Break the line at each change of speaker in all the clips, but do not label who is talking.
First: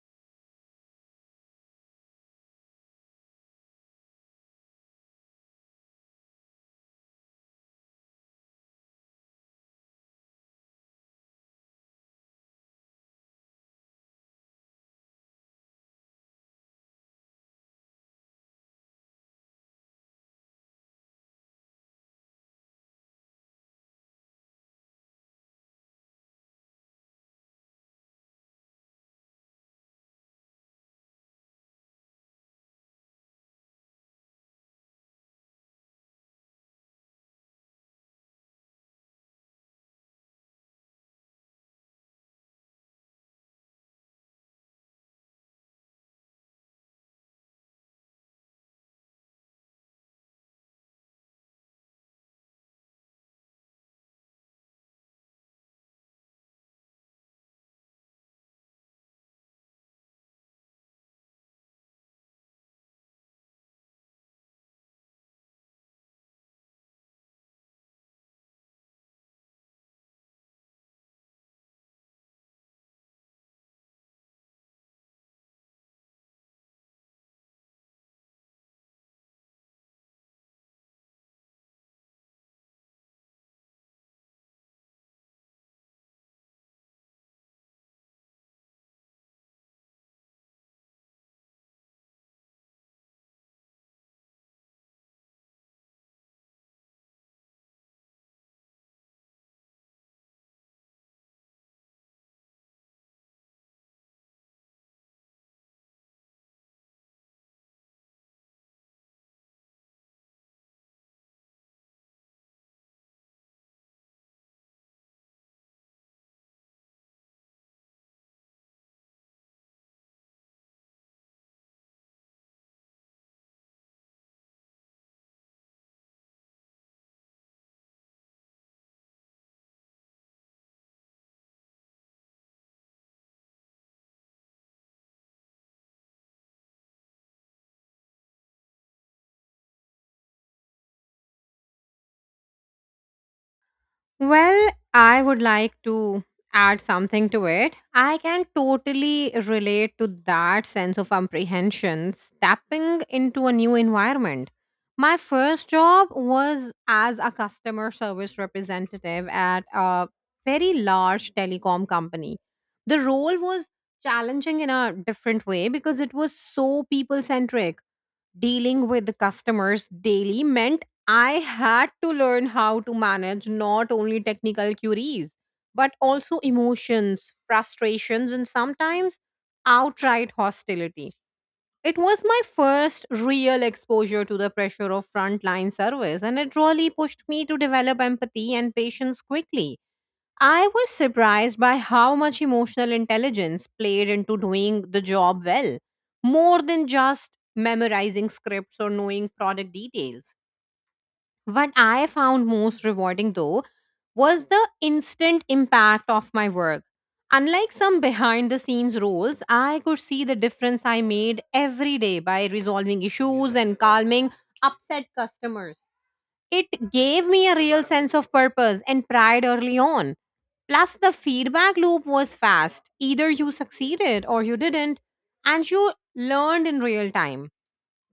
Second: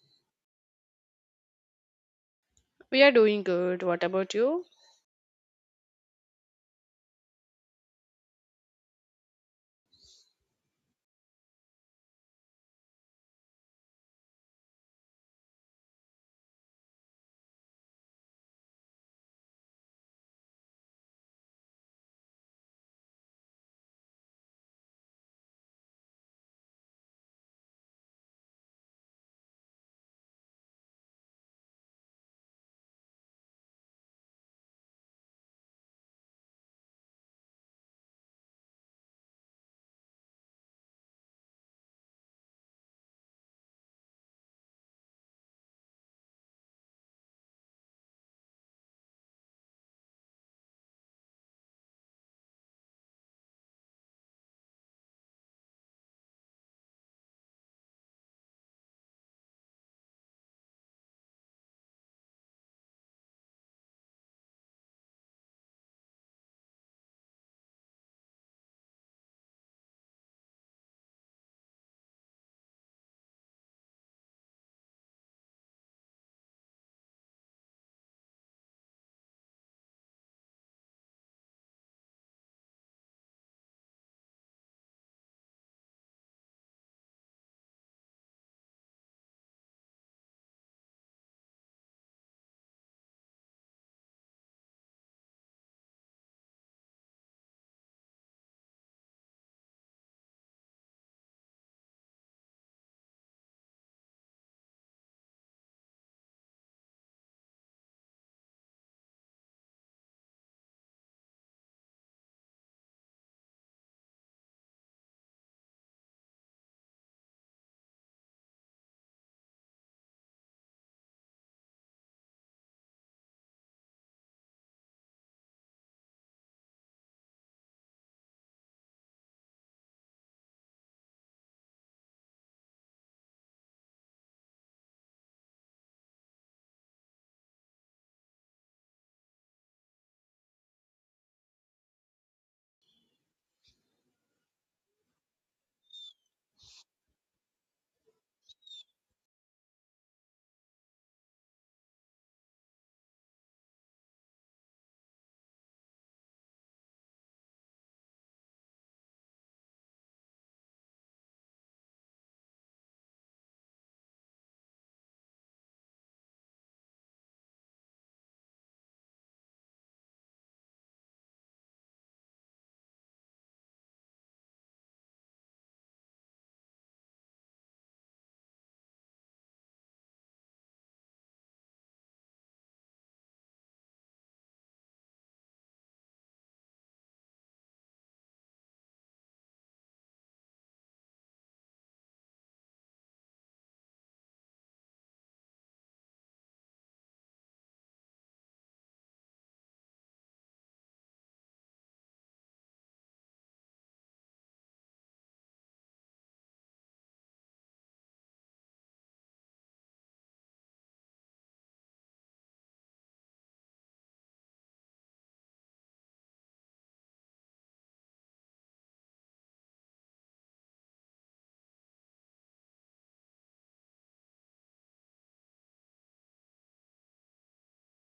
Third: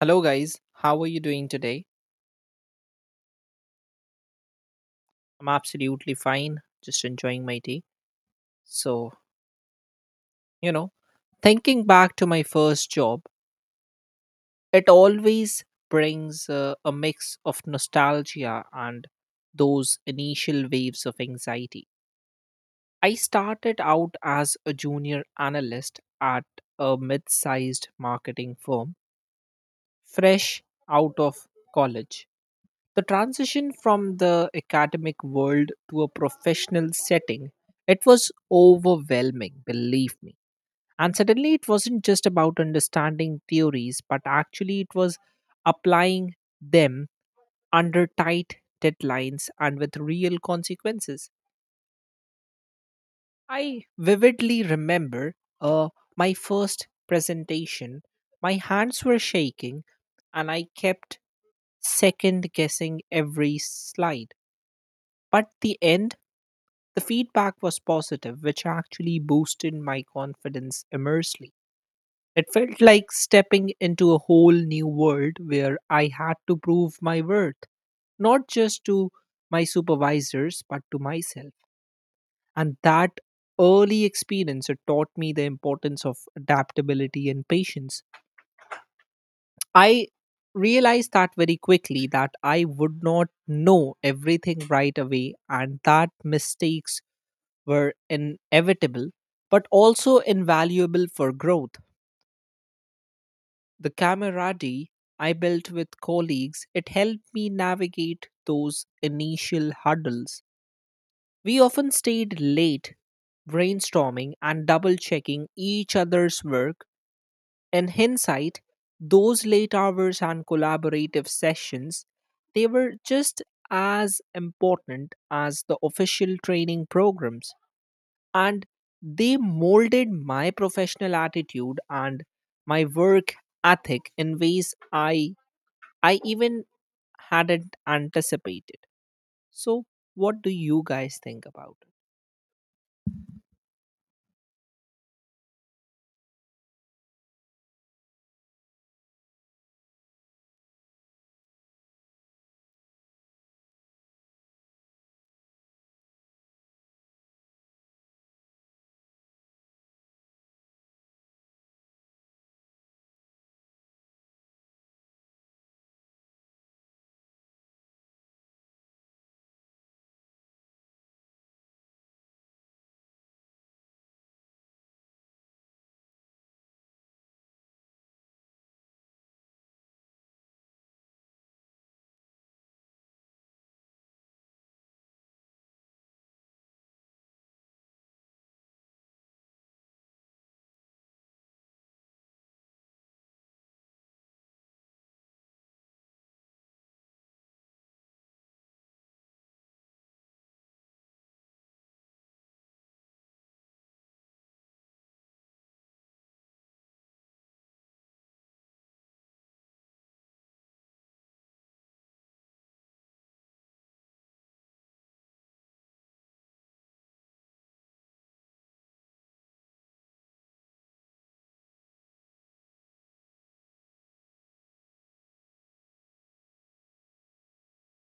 Hello, guys. How are you doing today?
We are doing good. What about you?
I'm absolutely fine, just enjoying my tea. So, you know, thinking back to my first job, it always brings a mix of nostalgia and those initial waves of anxiety. I started out as a junior analyst at a mid sized marketing firm, fresh out of college. The transition from the academic world to a professional setting, it was overwhelming, believe me. And suddenly it wasn't just about understanding theories, but actually it was applying them under tight deadlines and with real consequences. I vividly remember uh, my first presentation. My hands were shaking and I kept second guessing every slide. But the end The feedback was positive, which actually boosted my confidence immensely. It felt like stepping into a whole new world where I had to prove my worth, not just to my supervisors, but to myself. And that early experience it taught me the importance of adaptability and patience. I realized that very quickly that I would not know everything right away and that mistakes were inevitable but also invaluable for growth. The camaraderie I built with colleagues, it helped me navigate those initial hurdles. We often stayed late brainstorming and double checking each other's work. In hindsight, those late hours and collaborative sessions, they were just as important as the official training programs. And they molded my professional attitude and my work ethic in ways i I even hadn't anticipated. So what do you guys think about it?
Well, I would like to add something to it. I can totally relate to that sense of apprehension stepping into a new environment. My first job was as a customer service representative at a very large telecom company. The role was challenging in a different way because it was so people centric dealing with the customers daily meant I had to learn how to manage not only technical queries, but also emotions, frustrations, and sometimes outright hostility. It was my first real exposure to the pressure of frontline service, and it really pushed me to develop empathy and patience quickly. I was surprised by how much emotional intelligence played into doing the job well, more than just memorizing scripts or knowing product details. What I found most rewarding, though, was the instant impact of my work. Unlike some behind the scenes roles, I could see the difference I made every day by resolving issues and calming upset customers. It gave me a real sense of purpose and pride early on. Plus, the feedback loop was fast. Either you succeeded or you didn't, and you learned in real time.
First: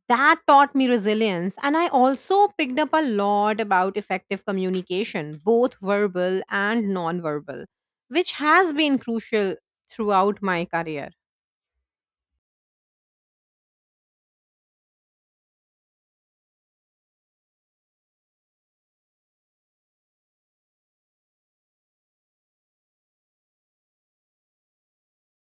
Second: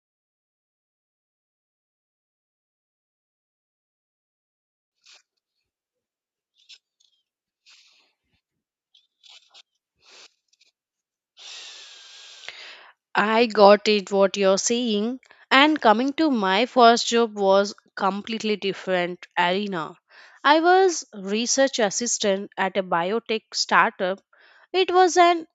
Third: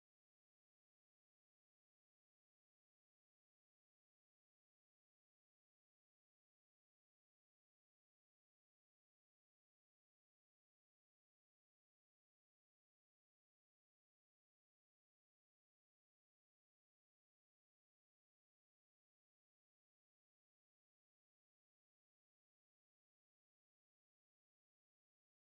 That taught me resilience, and I also picked up a lot about effective communication, both verbal and nonverbal, which has been crucial throughout my career.
I got it what you're saying. And coming to my first job was completely different arena. I was research assistant at a biotech startup. It was an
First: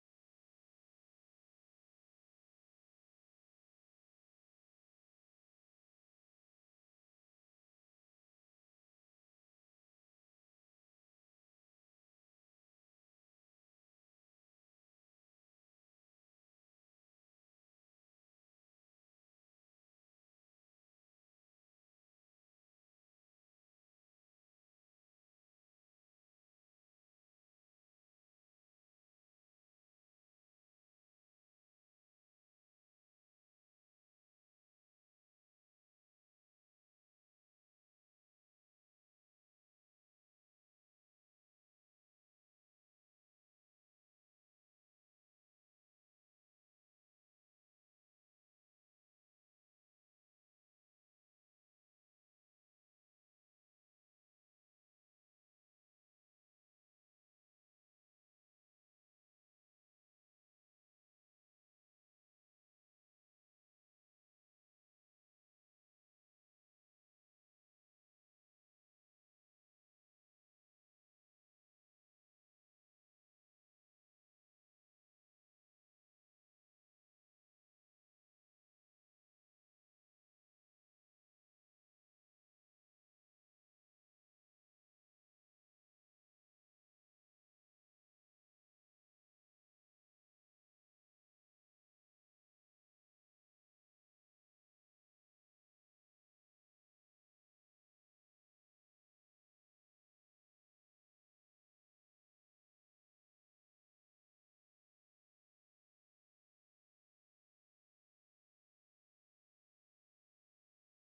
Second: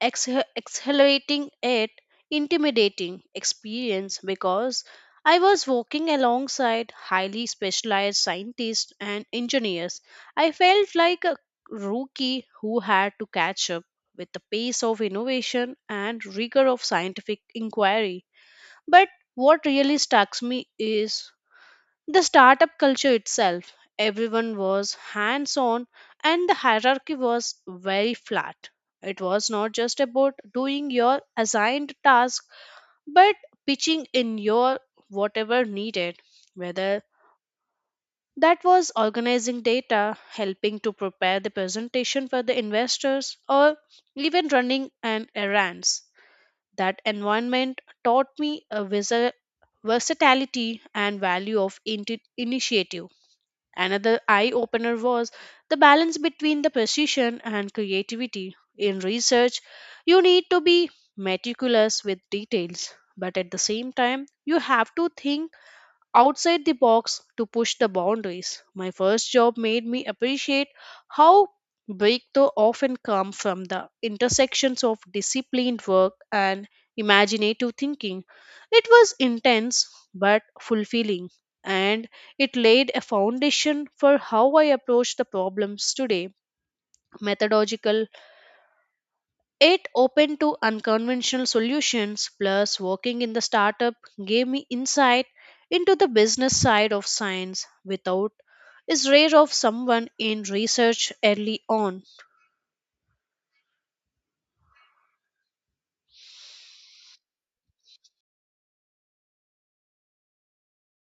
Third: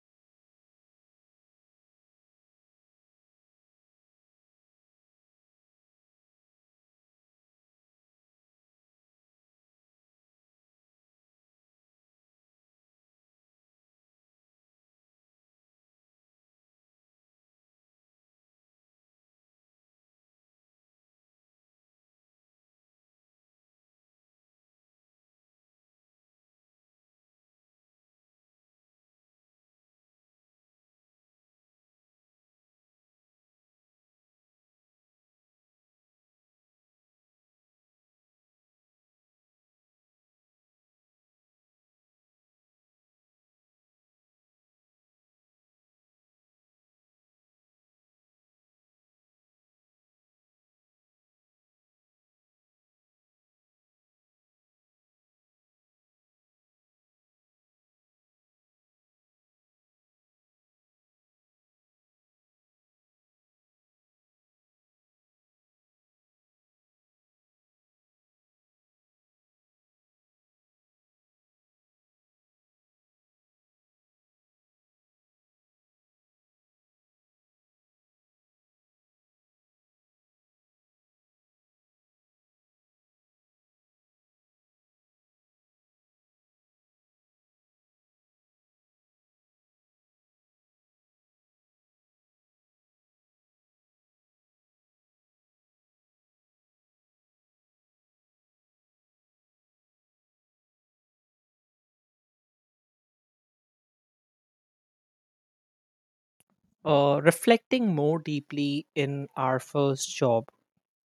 ex- accelerating it intimidating experience because I was walking alongside highly specialized scientists and engineers. I felt like a rookie who had to catch up with the pace of innovation and rigor of scientific inquiry. But what really strikes me is the startup culture itself, everyone was hands on and the hierarchy was very flat. It was not just about doing your assigned task but pitching in your whatever needed, whether that was organizing data, helping to prepare the presentation for the investors, or even running an errands. That environment taught me a versatility and value of initiative. Another eye opener was the balance between the precision and creativity. In research, you need to be meticulous with details, but at the same time, you have to think outside the box to push the boundaries. My first job made me appreciate how breakthrough often come from the intersections of disciplined work and imaginative thinking. It was intense but fulfilling and it laid a foundation for how I approach the problems today. Methodological it open to unconventional solutions plus working in the startup gave me insight into the business side of science without is rare of someone in research early on.
Reflecting more deeply in our first job,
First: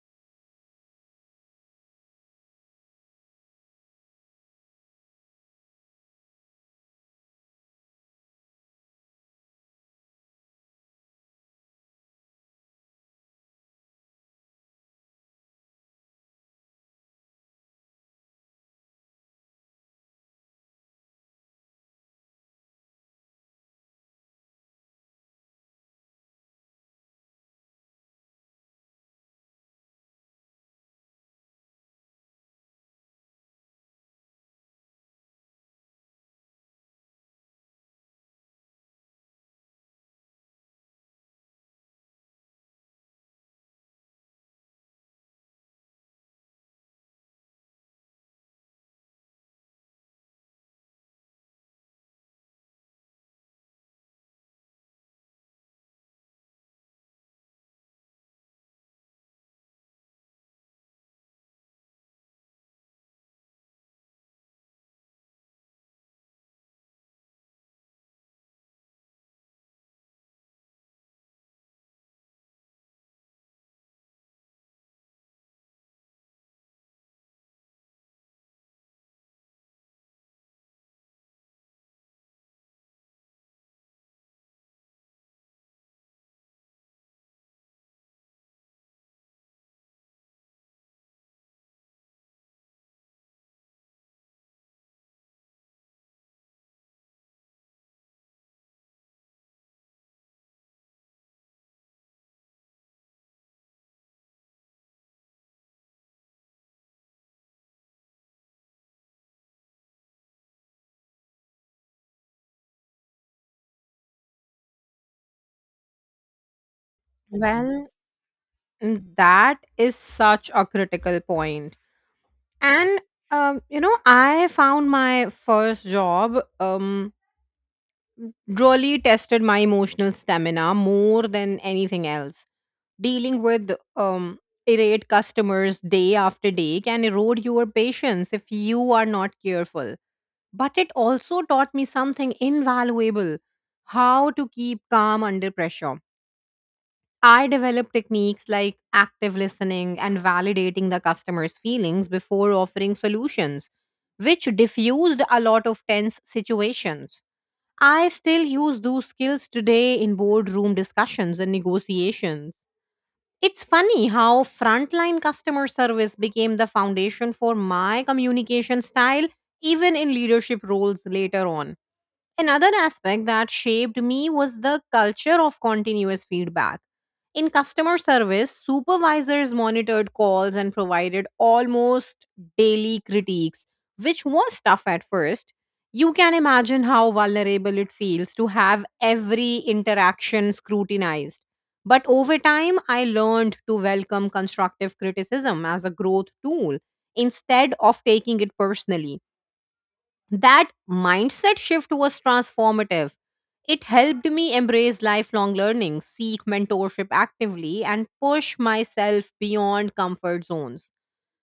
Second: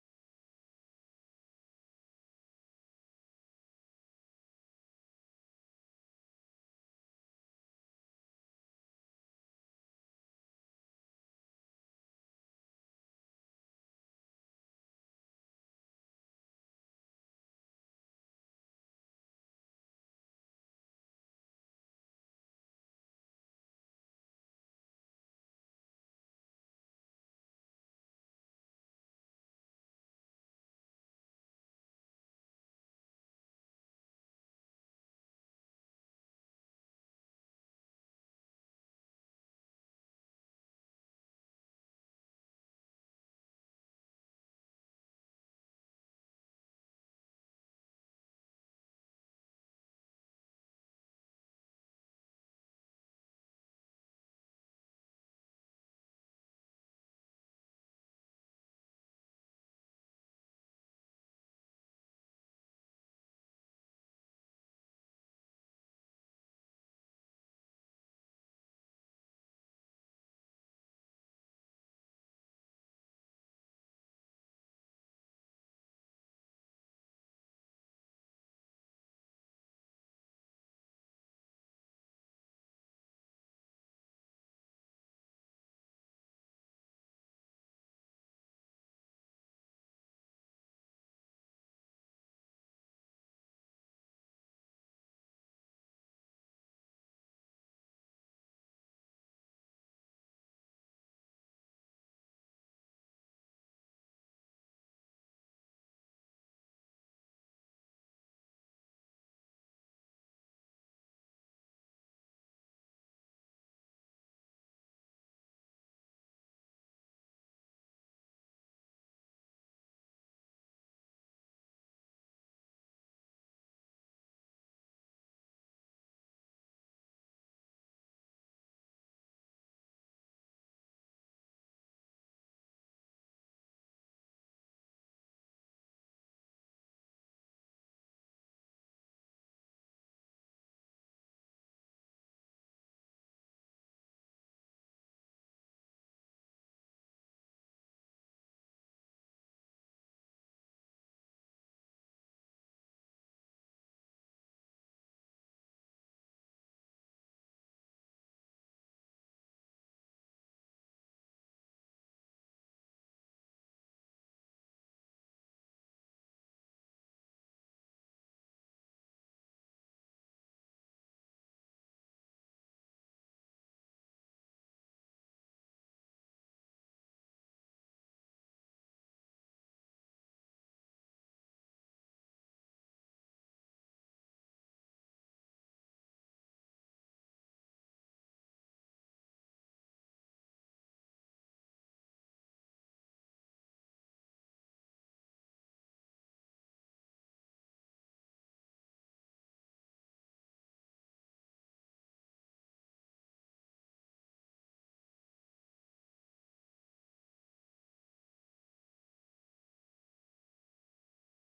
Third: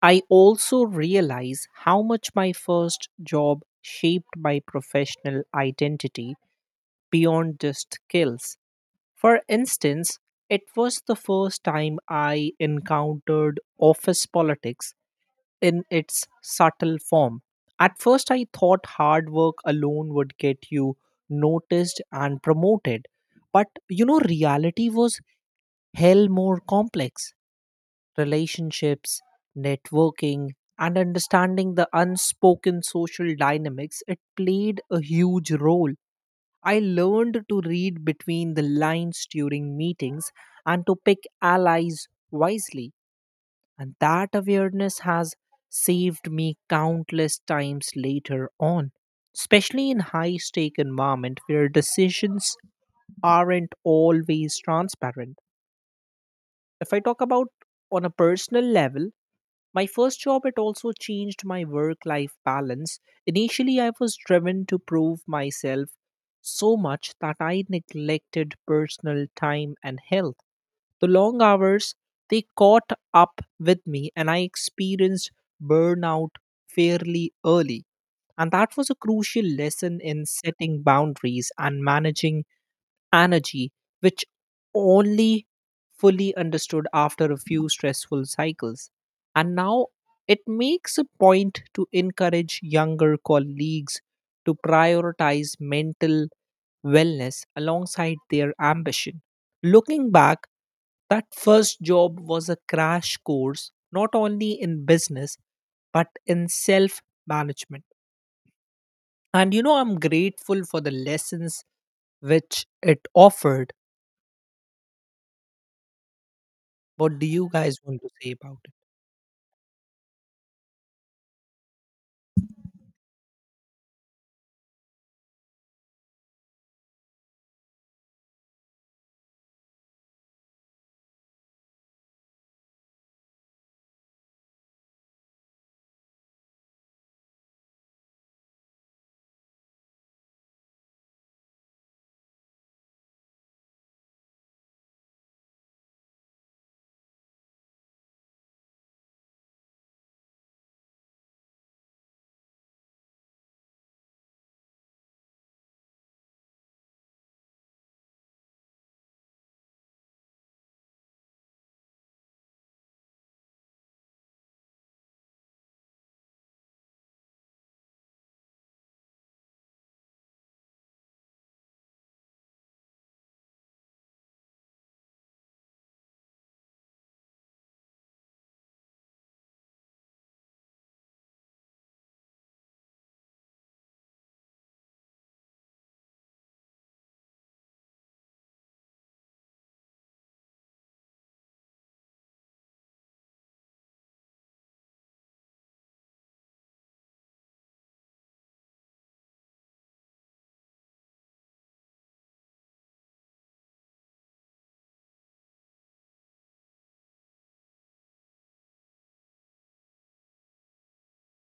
I also realize how much my first job shaped my professional identity beyond just skills. For instance, it was the first time I encountered office politics in its subtle form. At first, I thought hard work alone would get you noticed and promoted. But you know, reality was hell more complex. Relationships, networking, and understanding the unspoken social dynamics, it played a huge role. I learned to read between the lines during meetings and to pick allies wisely, and that awareness has saved me countless times later on, especially in high stake environment where decisions aren't always transparent. If I talk about on a personal level, my first job, it also changed my work life balance. Initially, I was driven to prove myself so much that I neglected personal time and health. The long hours, they caught up with me, and I experienced burnout fairly early. And that was a crucial lesson in setting boundaries and managing energy which only fully understood after a few stressful cycles. And now it makes a point to encourage younger colleagues to prioritize mental wellness alongside their ambition. Looking back, that first job was a crash course not only in business but in self management. And you know, I'm grateful for the lessons which it offered. What do you guys
Well,
want to say about it?
that is such a critical point. And I found my first job really tested my emotional stamina more than anything else. Dealing with irate customers day after day can erode your patience if you are not careful. But it also taught me something invaluable, how to keep calm under pressure. I developed techniques like active listening and validating the customer's feelings before offering solutions, which diffused a lot of tense situations. I still use those skills today in boardroom discussions and negotiations. It's funny how frontline customer service became the foundation for my communication style, even in leadership roles later on. Another aspect that shaped me was the culture of continuous feedback. In customer service, supervisors monitored calls and provided almost daily critiques, which was tough at first. You can imagine how vulnerable it feels to have every interaction scrutinized. But over time, I learned to welcome constructive criticism as a growth tool instead of taking it personally. That mindset shift was transformative. It helped me embrace lifelong learning, seek mentorship actively, and push myself beyond comfort zones.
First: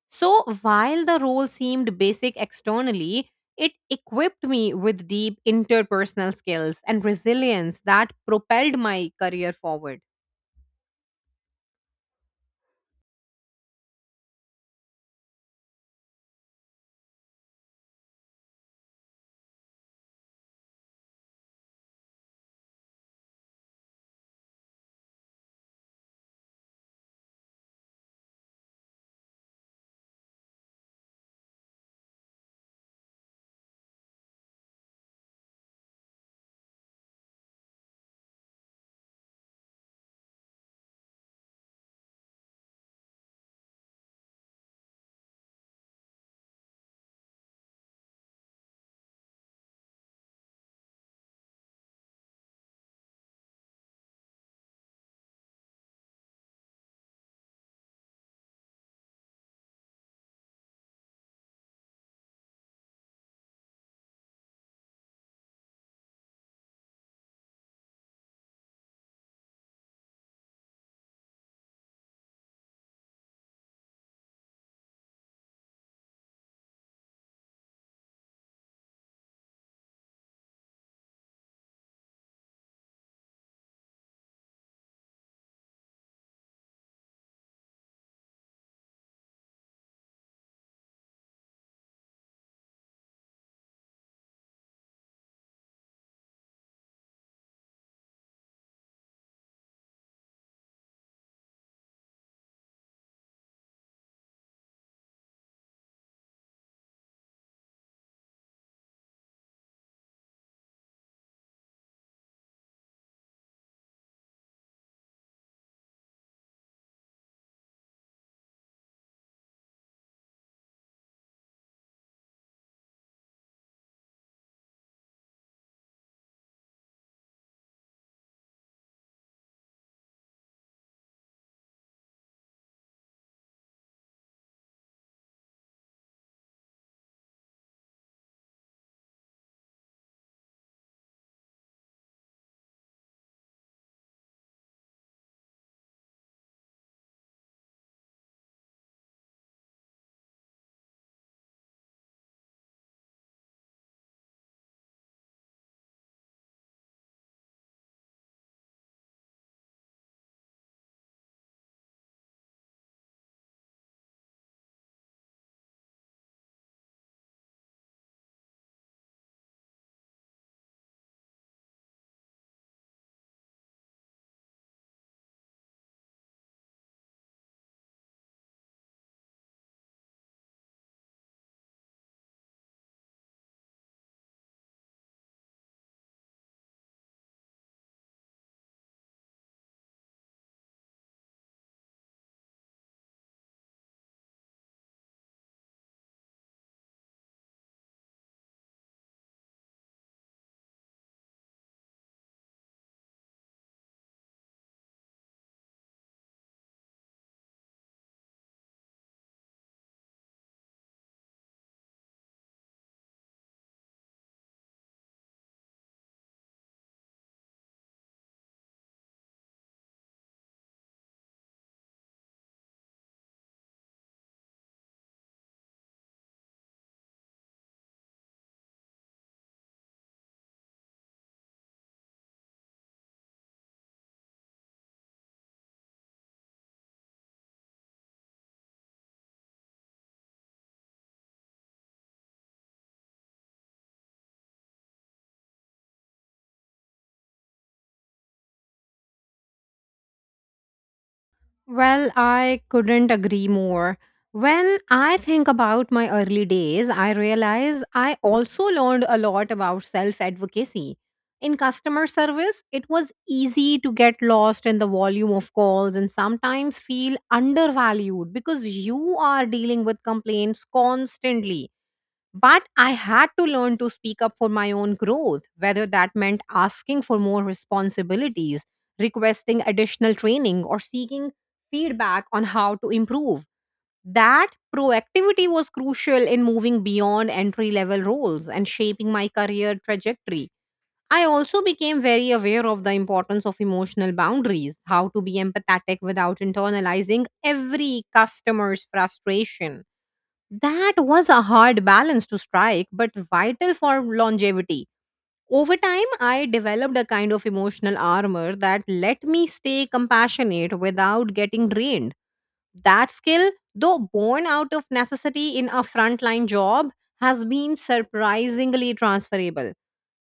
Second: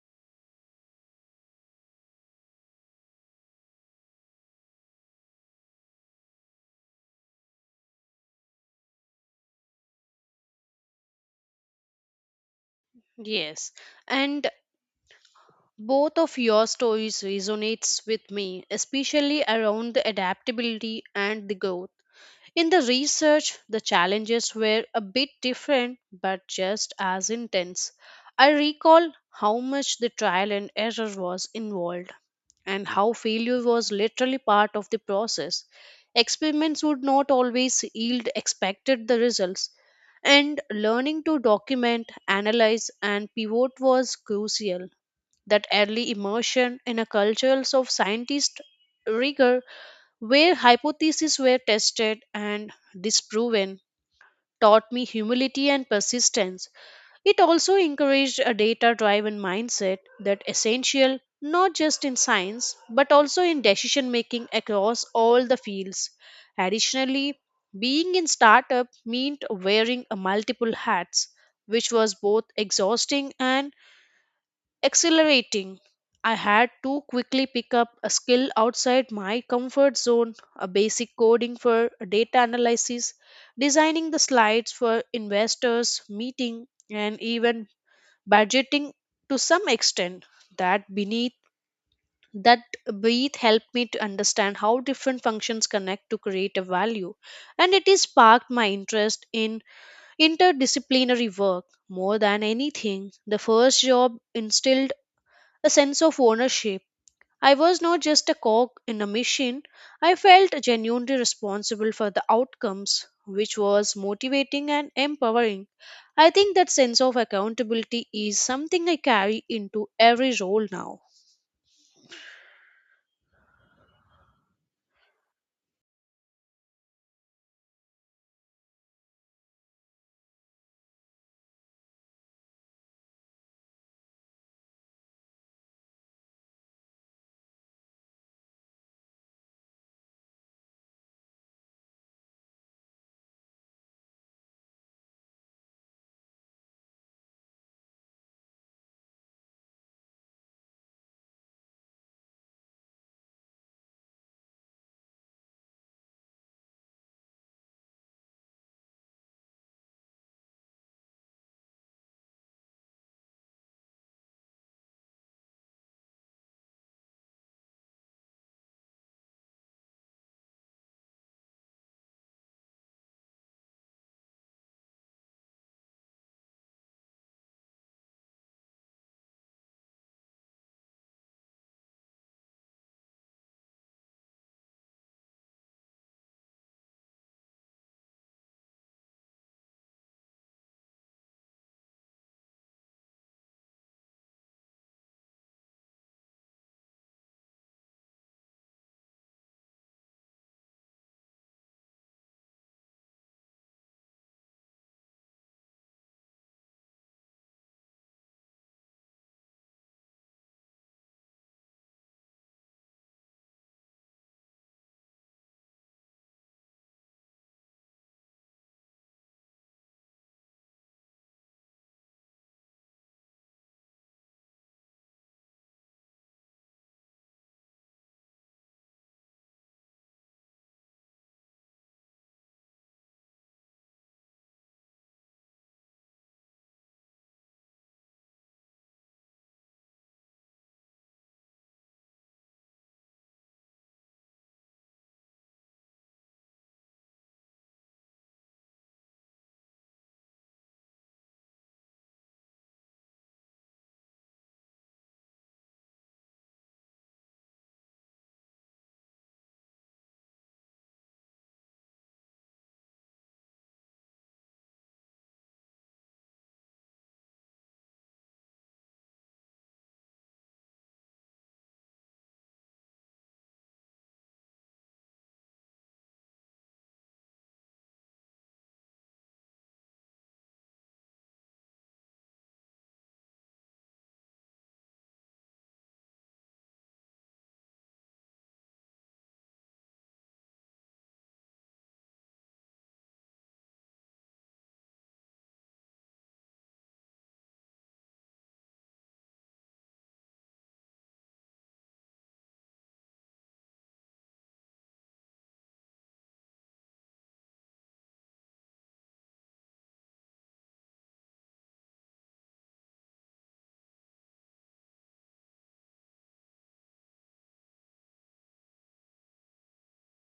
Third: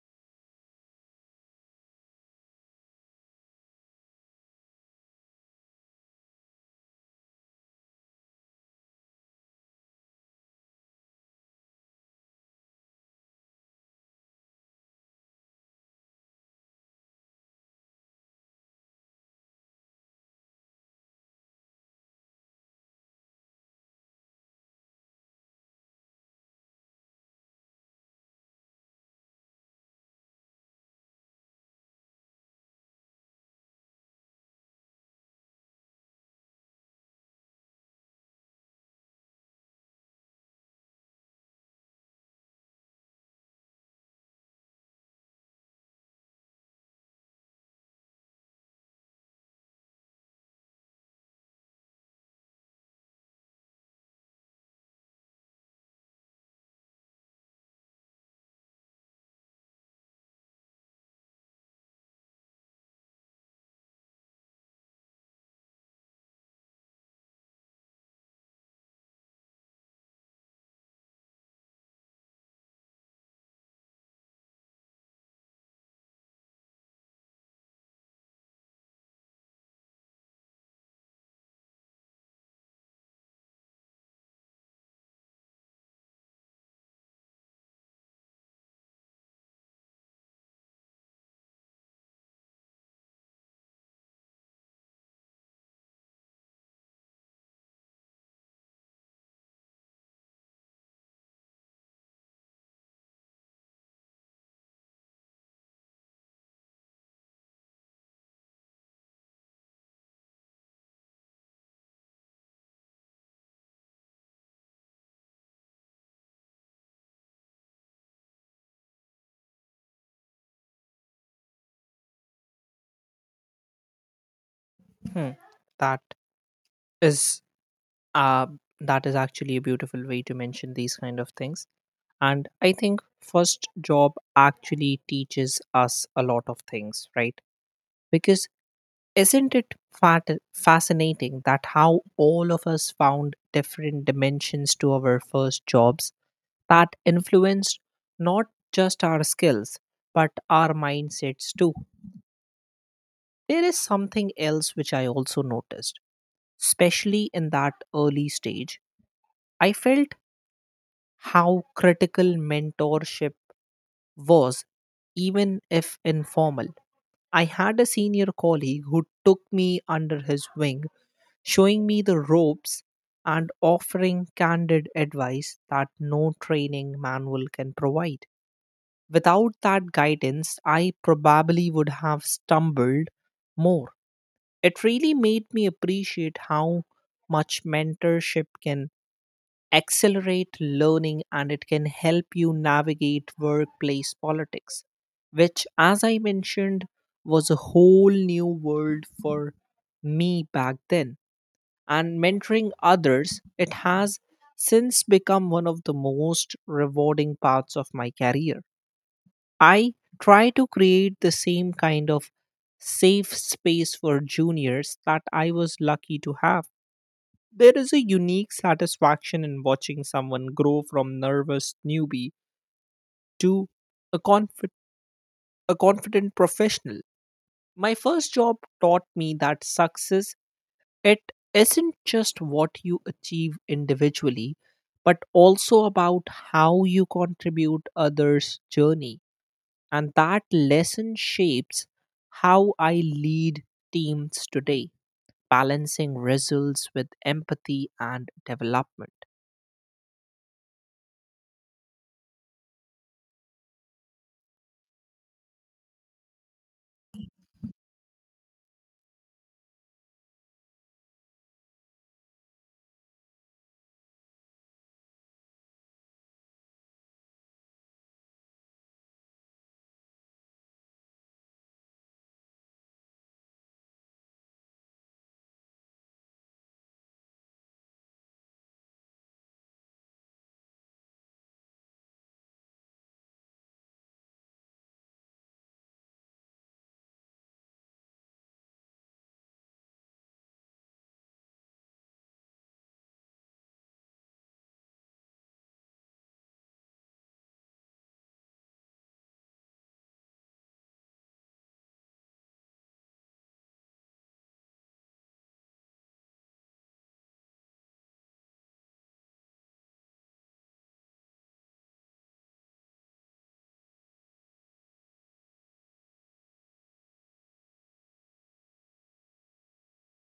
So, while the role seemed basic externally, it equipped me with deep interpersonal skills and resilience that propelled my career forward.
Yes, and both of your stories resonates with me, especially around the adaptability and the growth. In the research, the challenges were a bit different but just as intense. I recall how much the trial and error was involved and how failure was literally part of the process. Experiments would not always yield expected the results and learning to document, analyze and pivot was crucial. That early immersion in a culture of scientist rigor where hypotheses were tested and disproven, taught me humility and persistence. It also encouraged a data driven mindset that essential not just in science but also in decision making across all the fields. Additionally, being in startup meant wearing a multiple hats, which was both exhausting and accelerating. I had to quickly pick up a skill outside my comfort zone, a basic coding for data analysis, designing the slides for investors, meeting, and even budgeting to some extent. That beneath that breath helped me to understand how different functions connect to create a value and it has sparked my interest in interdisciplinary work. More than anything the first job instilled a sense of ownership. I was not just a cog in a machine, I felt genuinely responsible for the outcomes, which was motivating and empowering. I think that sense of accountability is something I carry into every role now.
Hmm. That is uh, that is actually a beautiful way to mention these kind of things. And I think first job actually teaches us a lot of things, right? Because isn't it fascinating that how all of us found different dimensions to our first jobs that influenced not just our skills but our mindsets too? There is something else which I also noticed especially in that early stage. I felt how critical mentorship was, even if informal. I had a senior colleague who took me under his wing, showing me the ropes and offering candid advice that no training manual can provide. Without that guidance, I probably would have stumbled more. It really made me appreciate how much mentorship can accelerate learning and it can help you navigate workplace politics, which, as I mentioned, was a whole new world for me back then. And mentoring others, it has since become one of the most rewarding parts of my career. I try to create the same kind of safe space for juniors that I was lucky to have. There is a unique satisfaction in watching someone grow from nervous newbie to a, confi- a confident professional. My first job taught me that success it isn't just what you achieve individually but also about how you contribute others journey and that lesson shapes how I lead teams today balancing results with empathy and development.
Well, I couldn't agree more. When I think about my early days, I realize I also learned a lot about self advocacy. In customer service, it was easy to get lost in the volume of calls and sometimes feel undervalued because you are dealing with complaints constantly. But I had to learn to speak up for my own growth, whether that meant asking for more responsibilities, requesting additional training, or seeking feedback on how to improve. That proactivity was crucial in moving beyond entry level roles and shaping my career trajectory. I also became very aware of the importance of emotional boundaries, how to be empathetic without internalizing every customer's frustration. That was a hard balance to strike, but vital for longevity. Over time, I developed a kind of emotional armor that let me stay compassionate without getting drained. That skill, though born out of necessity in a frontline job, has been surprisingly transferable.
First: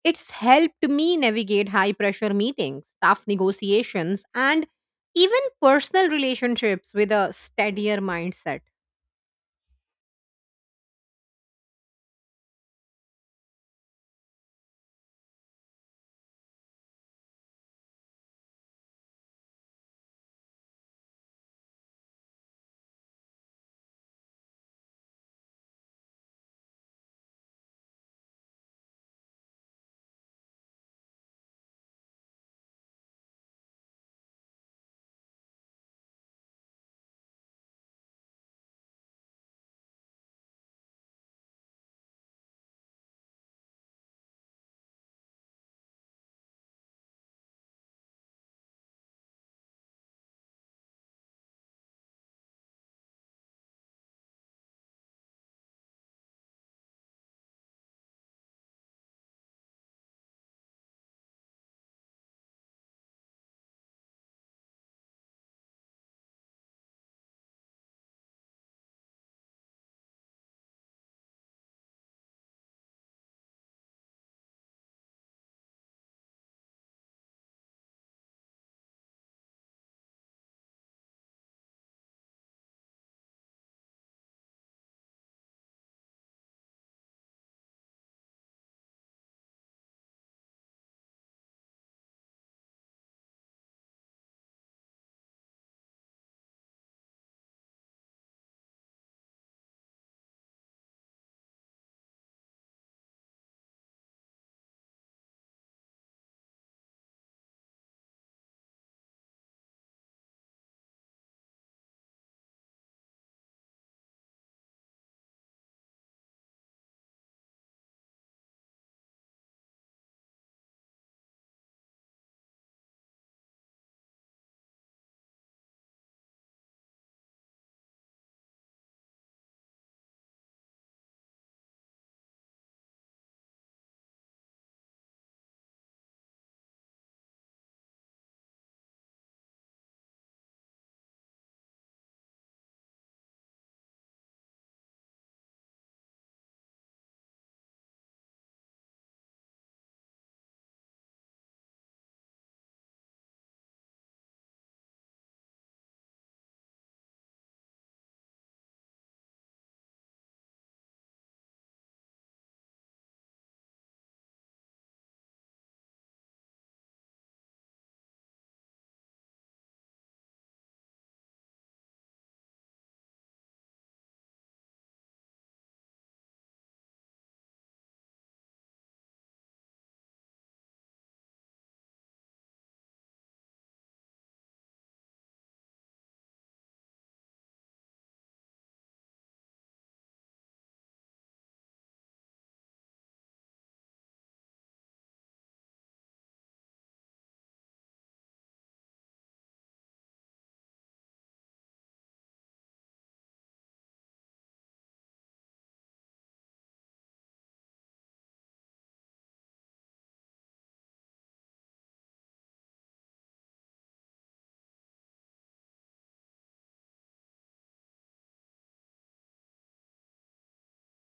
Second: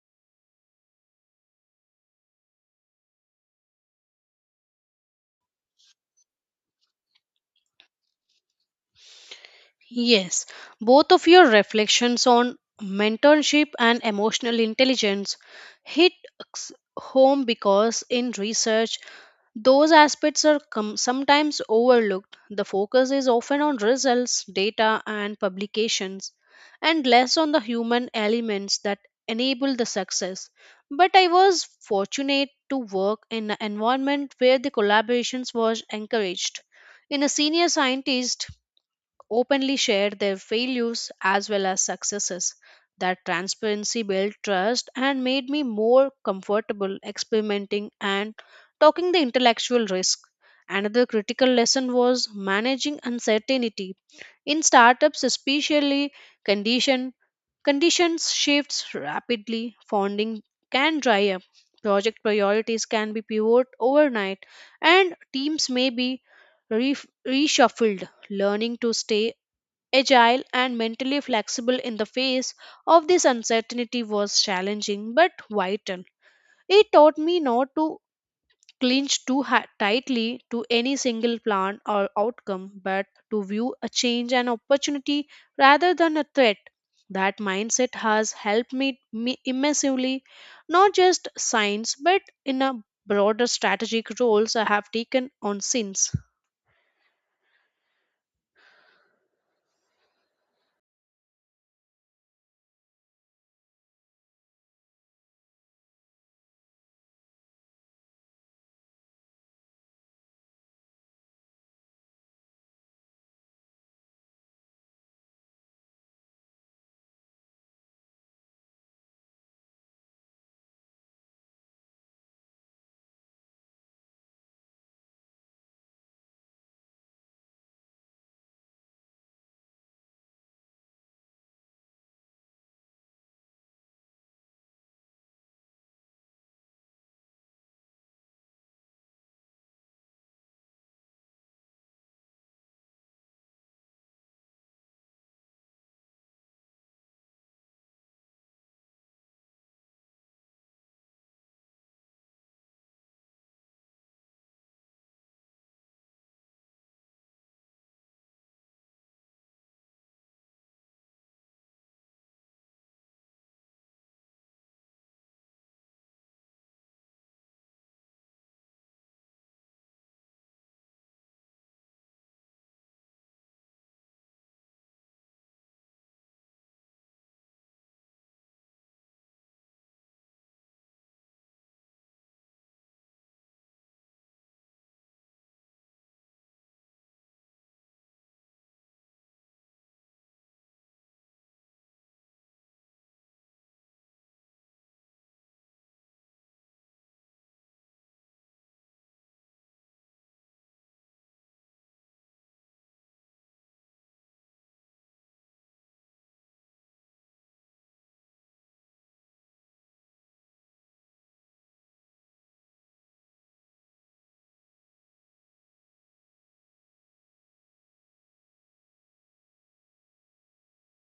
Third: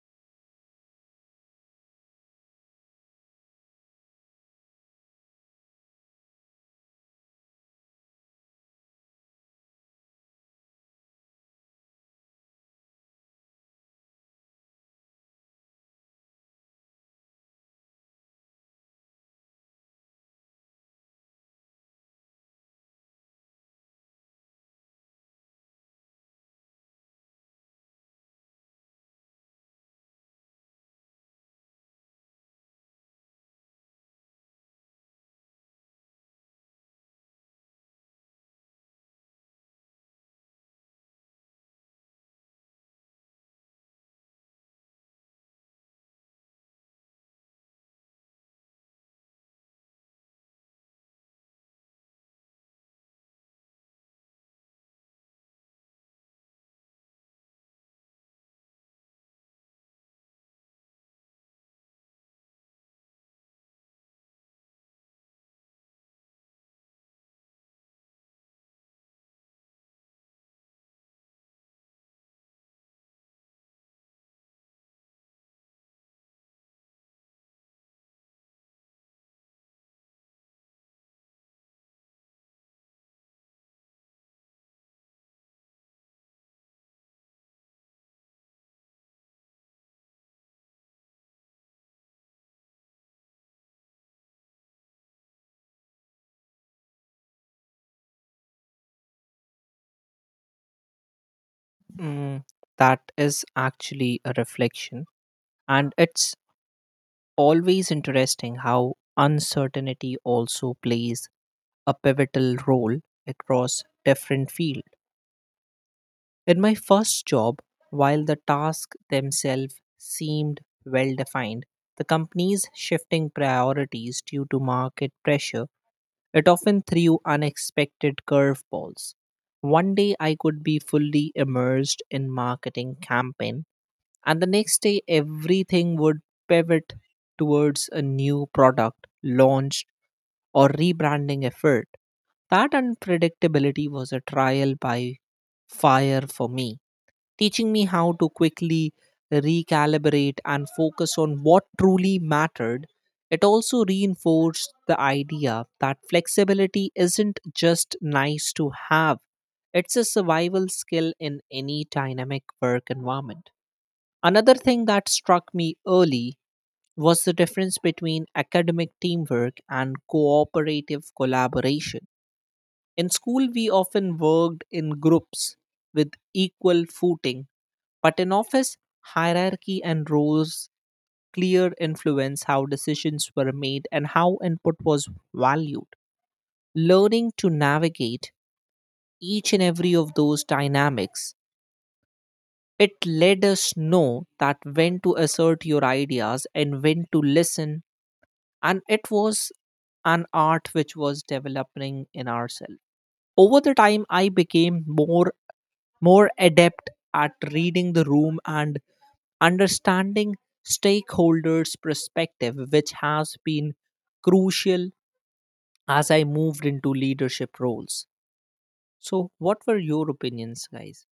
It's helped me navigate high pressure meetings, tough negotiations, and even personal relationships with a steadier mindset.
Yes, both of your reflections on mentorship and emotional intelligence hit s- home because in research those aspects are sometimes overlooked. The focus is often on results, data, and publications, and less on the human elements that enable the success. But I was fortunate to work in an environment where the collaborations was encouraged. In a senior scientist openly share their failures as well as successes. That transparency built trust and made me more comfortable experimenting and talking the intellectual risk. Another critical lesson was managing uncertainty. In startups, especially condition conditions shifts rapidly, funding can dry up, project priorities can be pivoted overnight, and teams may be re- reshuffled. Learning to stay agile and mentally flexible in the face of this uncertainty was challenging but vital. It taught me not to tightly to any single plan or outcome, but to view a change an opportunity rather than a threat. That mindset has helped me immensely, not just science, but in a broader strategic roles I have taken on since.
Mm, that is actually a reflection. And it's always interesting how uncertainty also plays a pivotal role across different fields. In my first job, while the tasks themselves seemed well defined, the company's shifting priorities due to market pressure, it often threw unexpected curveballs. One day I could be fully immersed in marketing campaign. And the next day, everything would pivot towards a new product, launch, or rebranding effort. That unpredictability was a trial by fire for me, teaching me how to quickly recalibrate and focus on what truly mattered. It also reinforced the idea that flexibility isn't just nice to have, it's a survival skill in any dynamic work environment. Another thing that struck me early was the difference between academic teamwork and cooperative collaboration. In school, we often worked in groups with equal footing, but in office, hierarchy and roles clear influence how decisions were made and how input was valued. Learning to navigate each and every of those dynamics it let us know that when to assert your ideas and when to listen, and it was an art which was developing in ourselves. Over the time I became more adept at reading the room and understanding stakeholders perspective, which has been crucial as I moved into leadership roles. So what were your opinions guys?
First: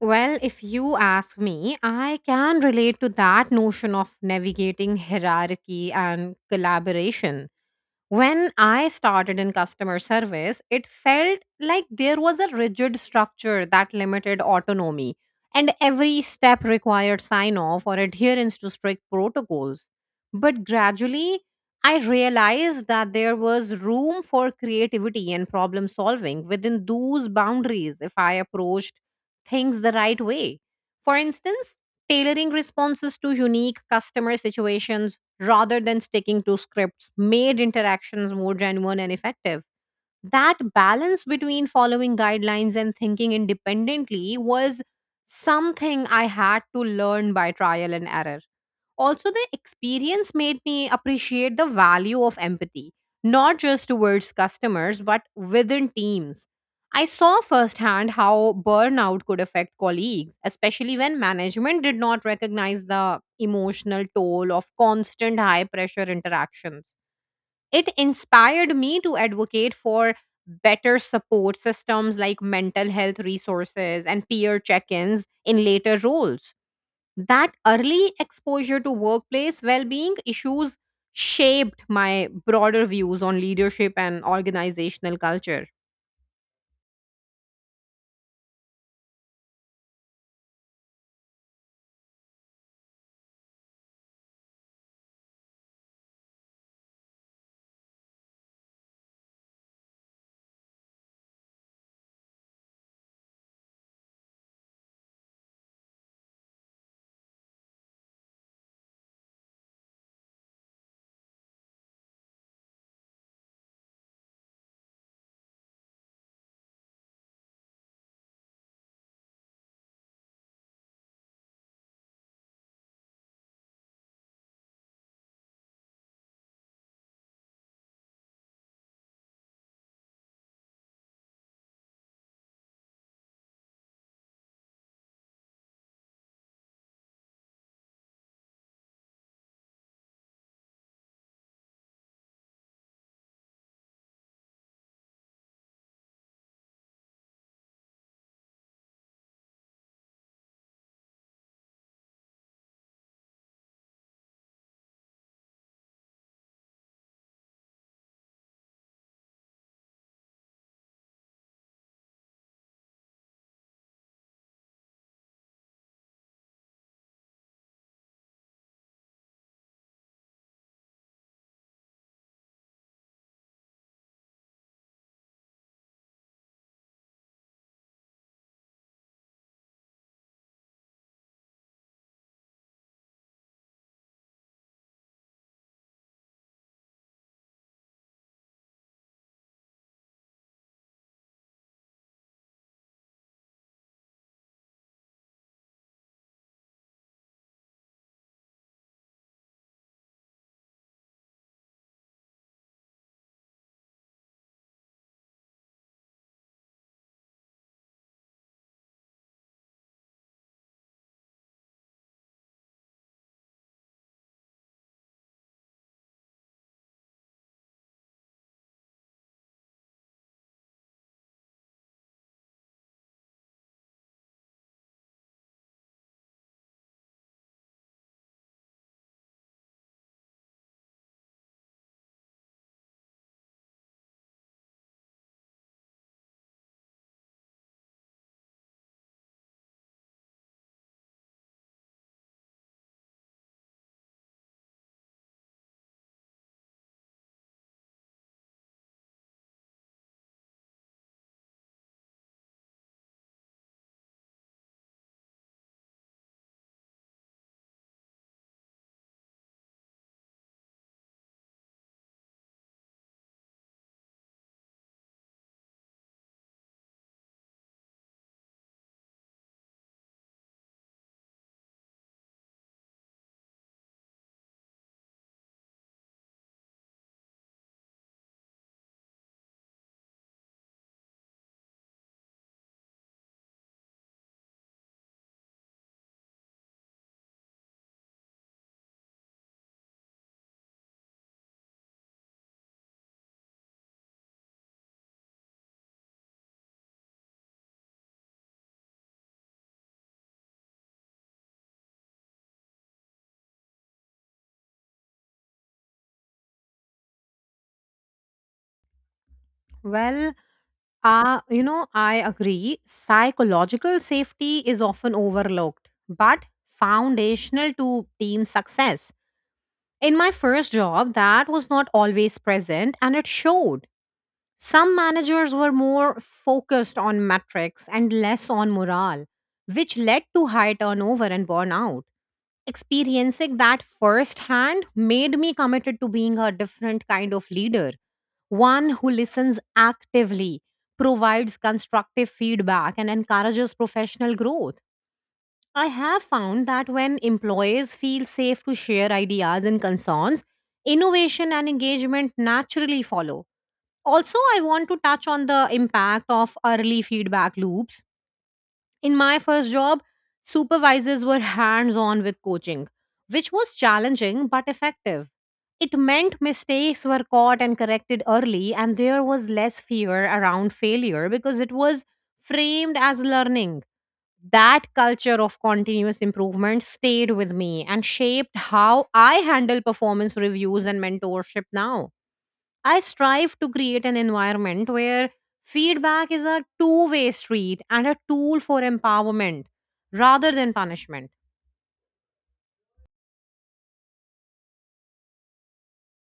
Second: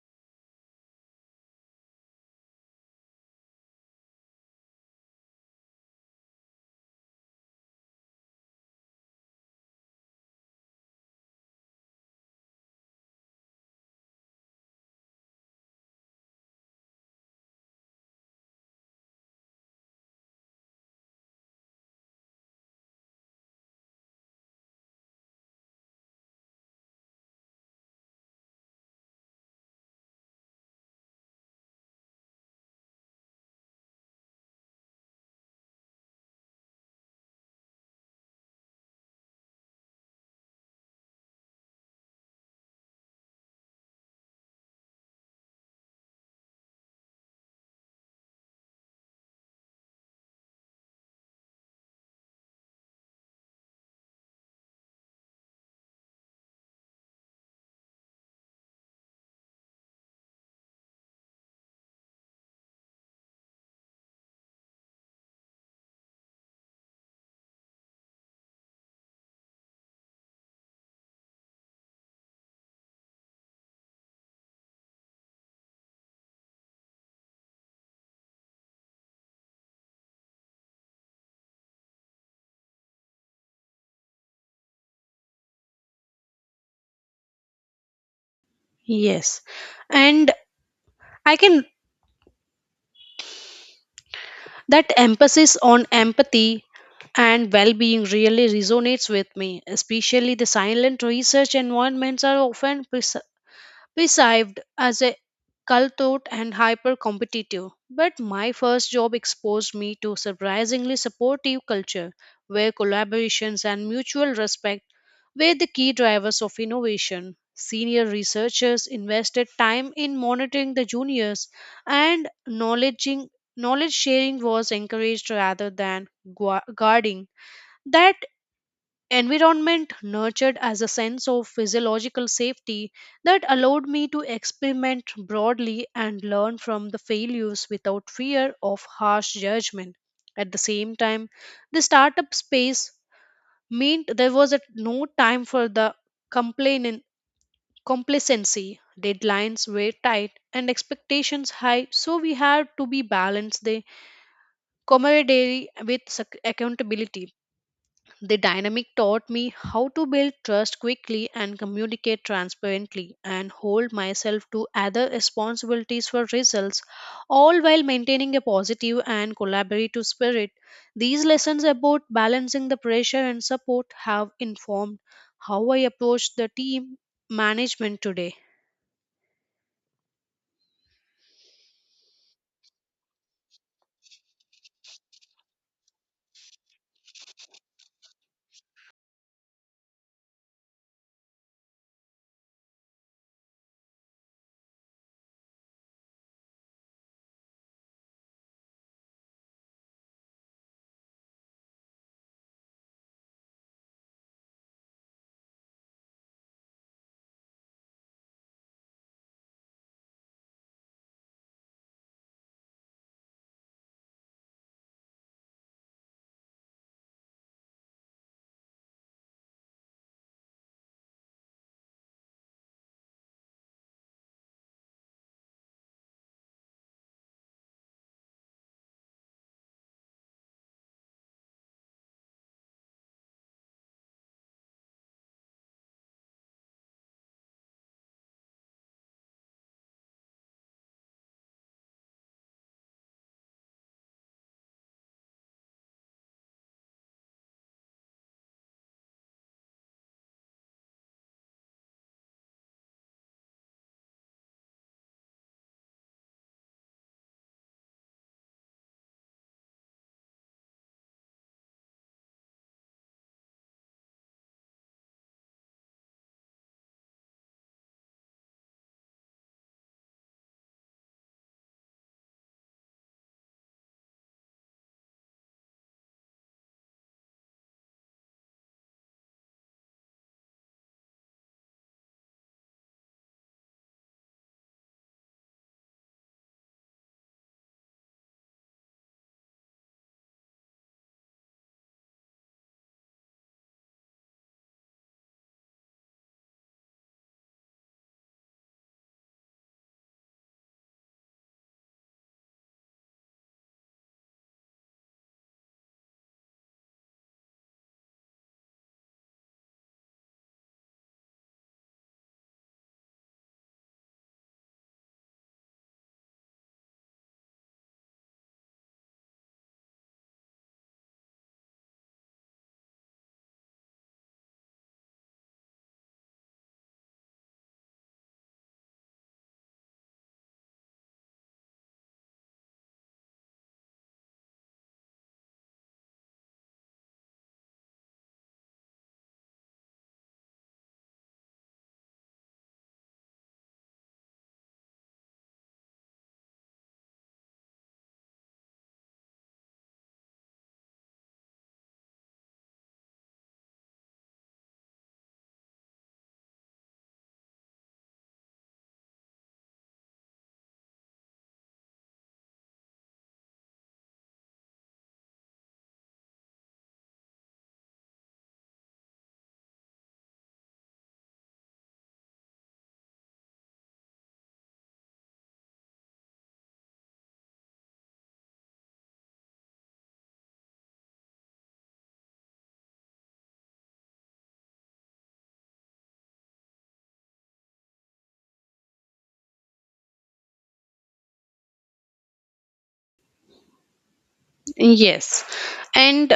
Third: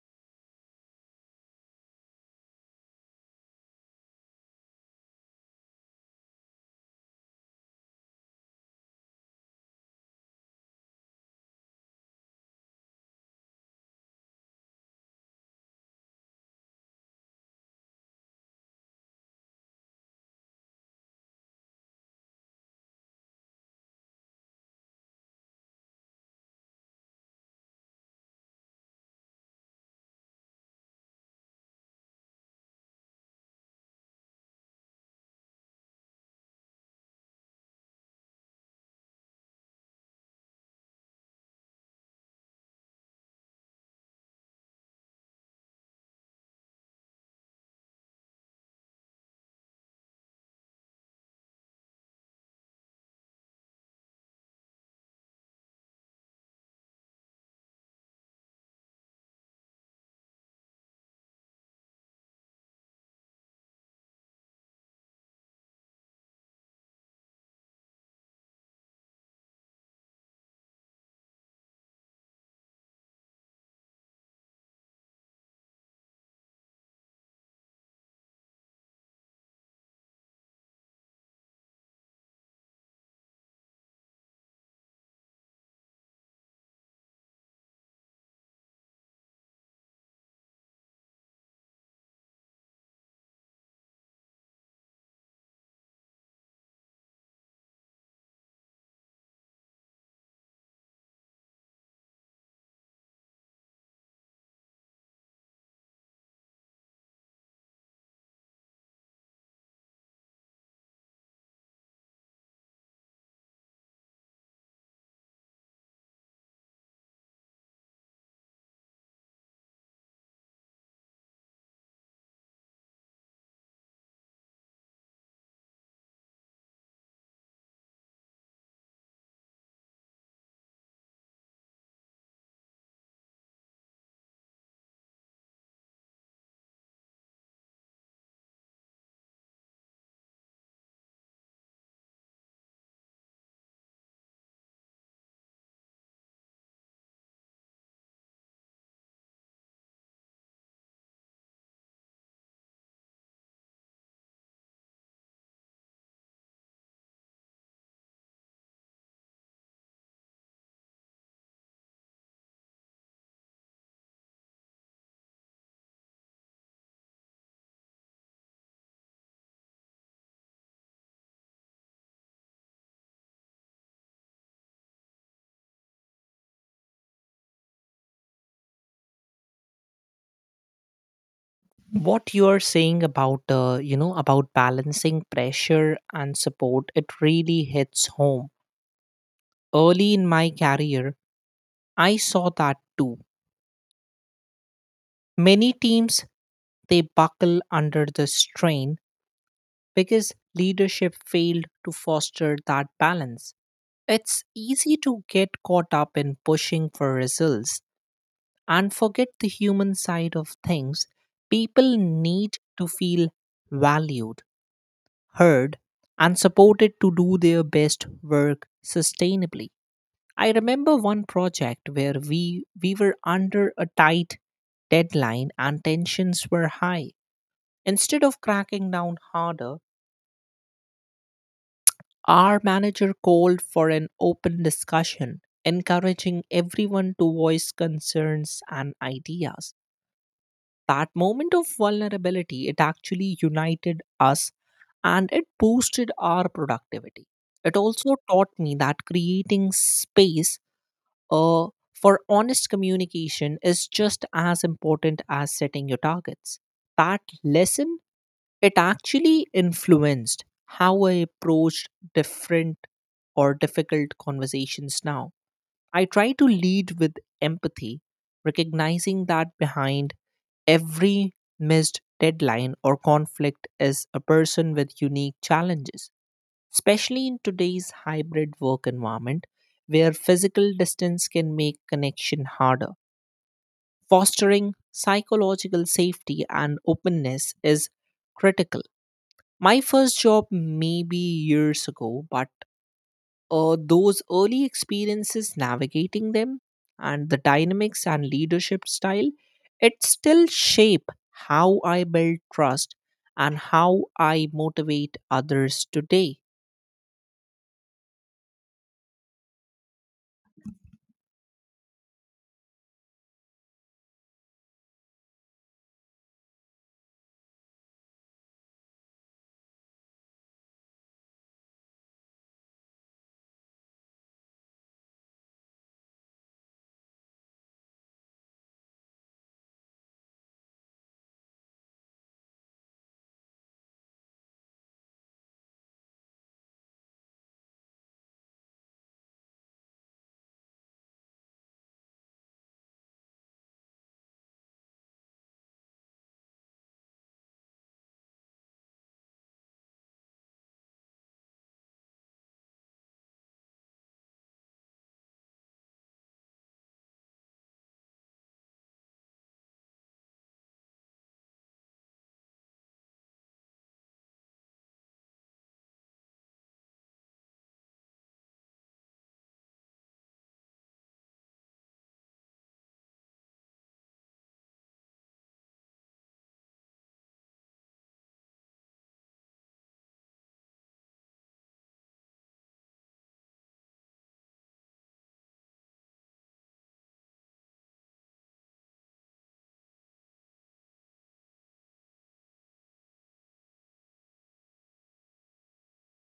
Well, if you ask me, I can relate to that notion of navigating hierarchy and collaboration. When I started in customer service, it felt like there was a rigid structure that limited autonomy, and every step required sign off or adherence to strict protocols. But gradually, I realized that there was room for creativity and problem solving within those boundaries if I approached things the right way. For instance, tailoring responses to unique customer situations rather than sticking to scripts made interactions more genuine and effective. That balance between following guidelines and thinking independently was something I had to learn by trial and error. Also, the experience made me appreciate the value of empathy, not just towards customers, but within teams. I saw firsthand how burnout could affect colleagues, especially when management did not recognize the emotional toll of constant high pressure interactions. It inspired me to advocate for better support systems like mental health resources and peer check ins in later roles that early exposure to workplace well-being issues shaped my broader views on leadership and organizational culture.
Yes, and I can. That emphasis on empathy and well being really resonates with me, especially the silent research environments are often we served as a cutthroat and hyper competitive, but my first job exposed me to surprisingly supportive culture where collaborations and mutual respect were the key drivers of innovation. Senior researchers invested time in monitoring the juniors and knowledge sharing was encouraged rather than guarding. That environment nurtured as a sense of physiological safety that allowed me to experiment broadly and learn from the failures without fear of harsh judgment. At the same time, the startup space meant there was at no time for the complaining complacency. Deadlines were tight and expectations high, so we had to be balanced the camaraderie with accountability. The dynamic taught me how to build trust quickly and communicate transparently and hold myself to other responsibilities for results, all while maintaining a positive and collaborative spirit. These lessons about balancing the pressure and support have informed how I approach the team management today.
What you are saying about you know about balancing pressure and support, it really hits home. Early in my career I saw that too. Many teams they buckle under the strain because leadership failed to foster that balance. It's easy to get caught up in pushing for results and forget the human side of things. People need to feel valued, heard, and supported to do their best work sustainably. I remember one project where we were under a tight deadline and tensions were high. Instead of cracking down harder, our manager called for an open discussion, encouraging everyone to voice concerns and ideas. That moment of vulnerability it actually united us and it boosted our productivity. It also taught me that creating space uh, for honest communication is just as important as setting your targets. That lesson, it actually influenced how I approached different or difficult conversations now. I try to lead with empathy, recognizing that behind every missed deadline or conflict is a person with unique challenges especially in today's hybrid work environment where physical distance can make connection harder. Fostering psychological safety and openness is critical. My first job may be years ago, but those early experiences navigating them and the dynamics and leadership style, it still shape how I build trust and how I motivate others today.
Well, I agree, psychological safety is often overlooked but foundational to team success. In my first job, that was not always present, and it showed. Some managers were more focused on metrics and less on morale, which led to high turnover and burnout. Experiencing that firsthand made me committed to being a different kind of leader, one who listens actively, provides constructive feedback, and encourages professional growth. I have found that when employees feel safe to share ideas and concerns, innovation and engagement naturally follow. Also, I want to touch on the impact of early feedback loops. In my first job, supervisors were hands on with coaching, which was challenging but effective. It meant mistakes were caught and corrected early, and there was less fear around failure because it was framed as learning. That culture of continuous improvement stayed with me and shaped how I handle performance reviews and mentorship now. I strive to create an environment where feedback is a two-way street and a tool for empowerment rather than punishment.
Yes. And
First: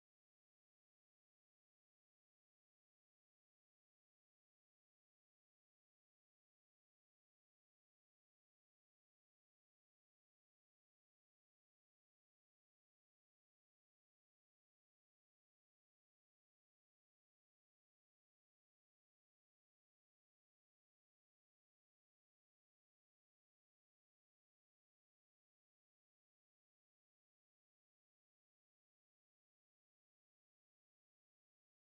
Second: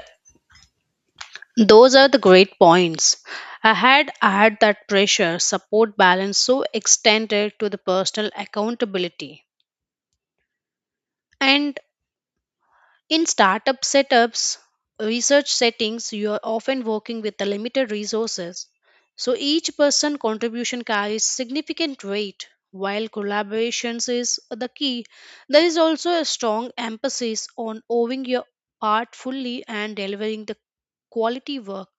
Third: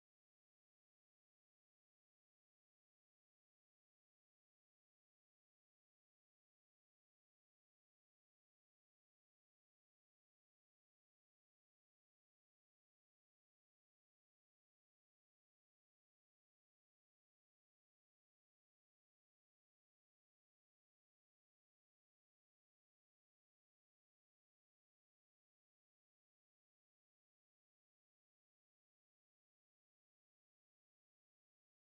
those are the great points. I had that pressure support balance so extended to the personal accountability. And in startup setups, research settings, you are often working with the limited resources. So each person contribution carries significant weight. While collaborations is the key, there is also a strong emphasis on owning your part fully and delivering the quality work.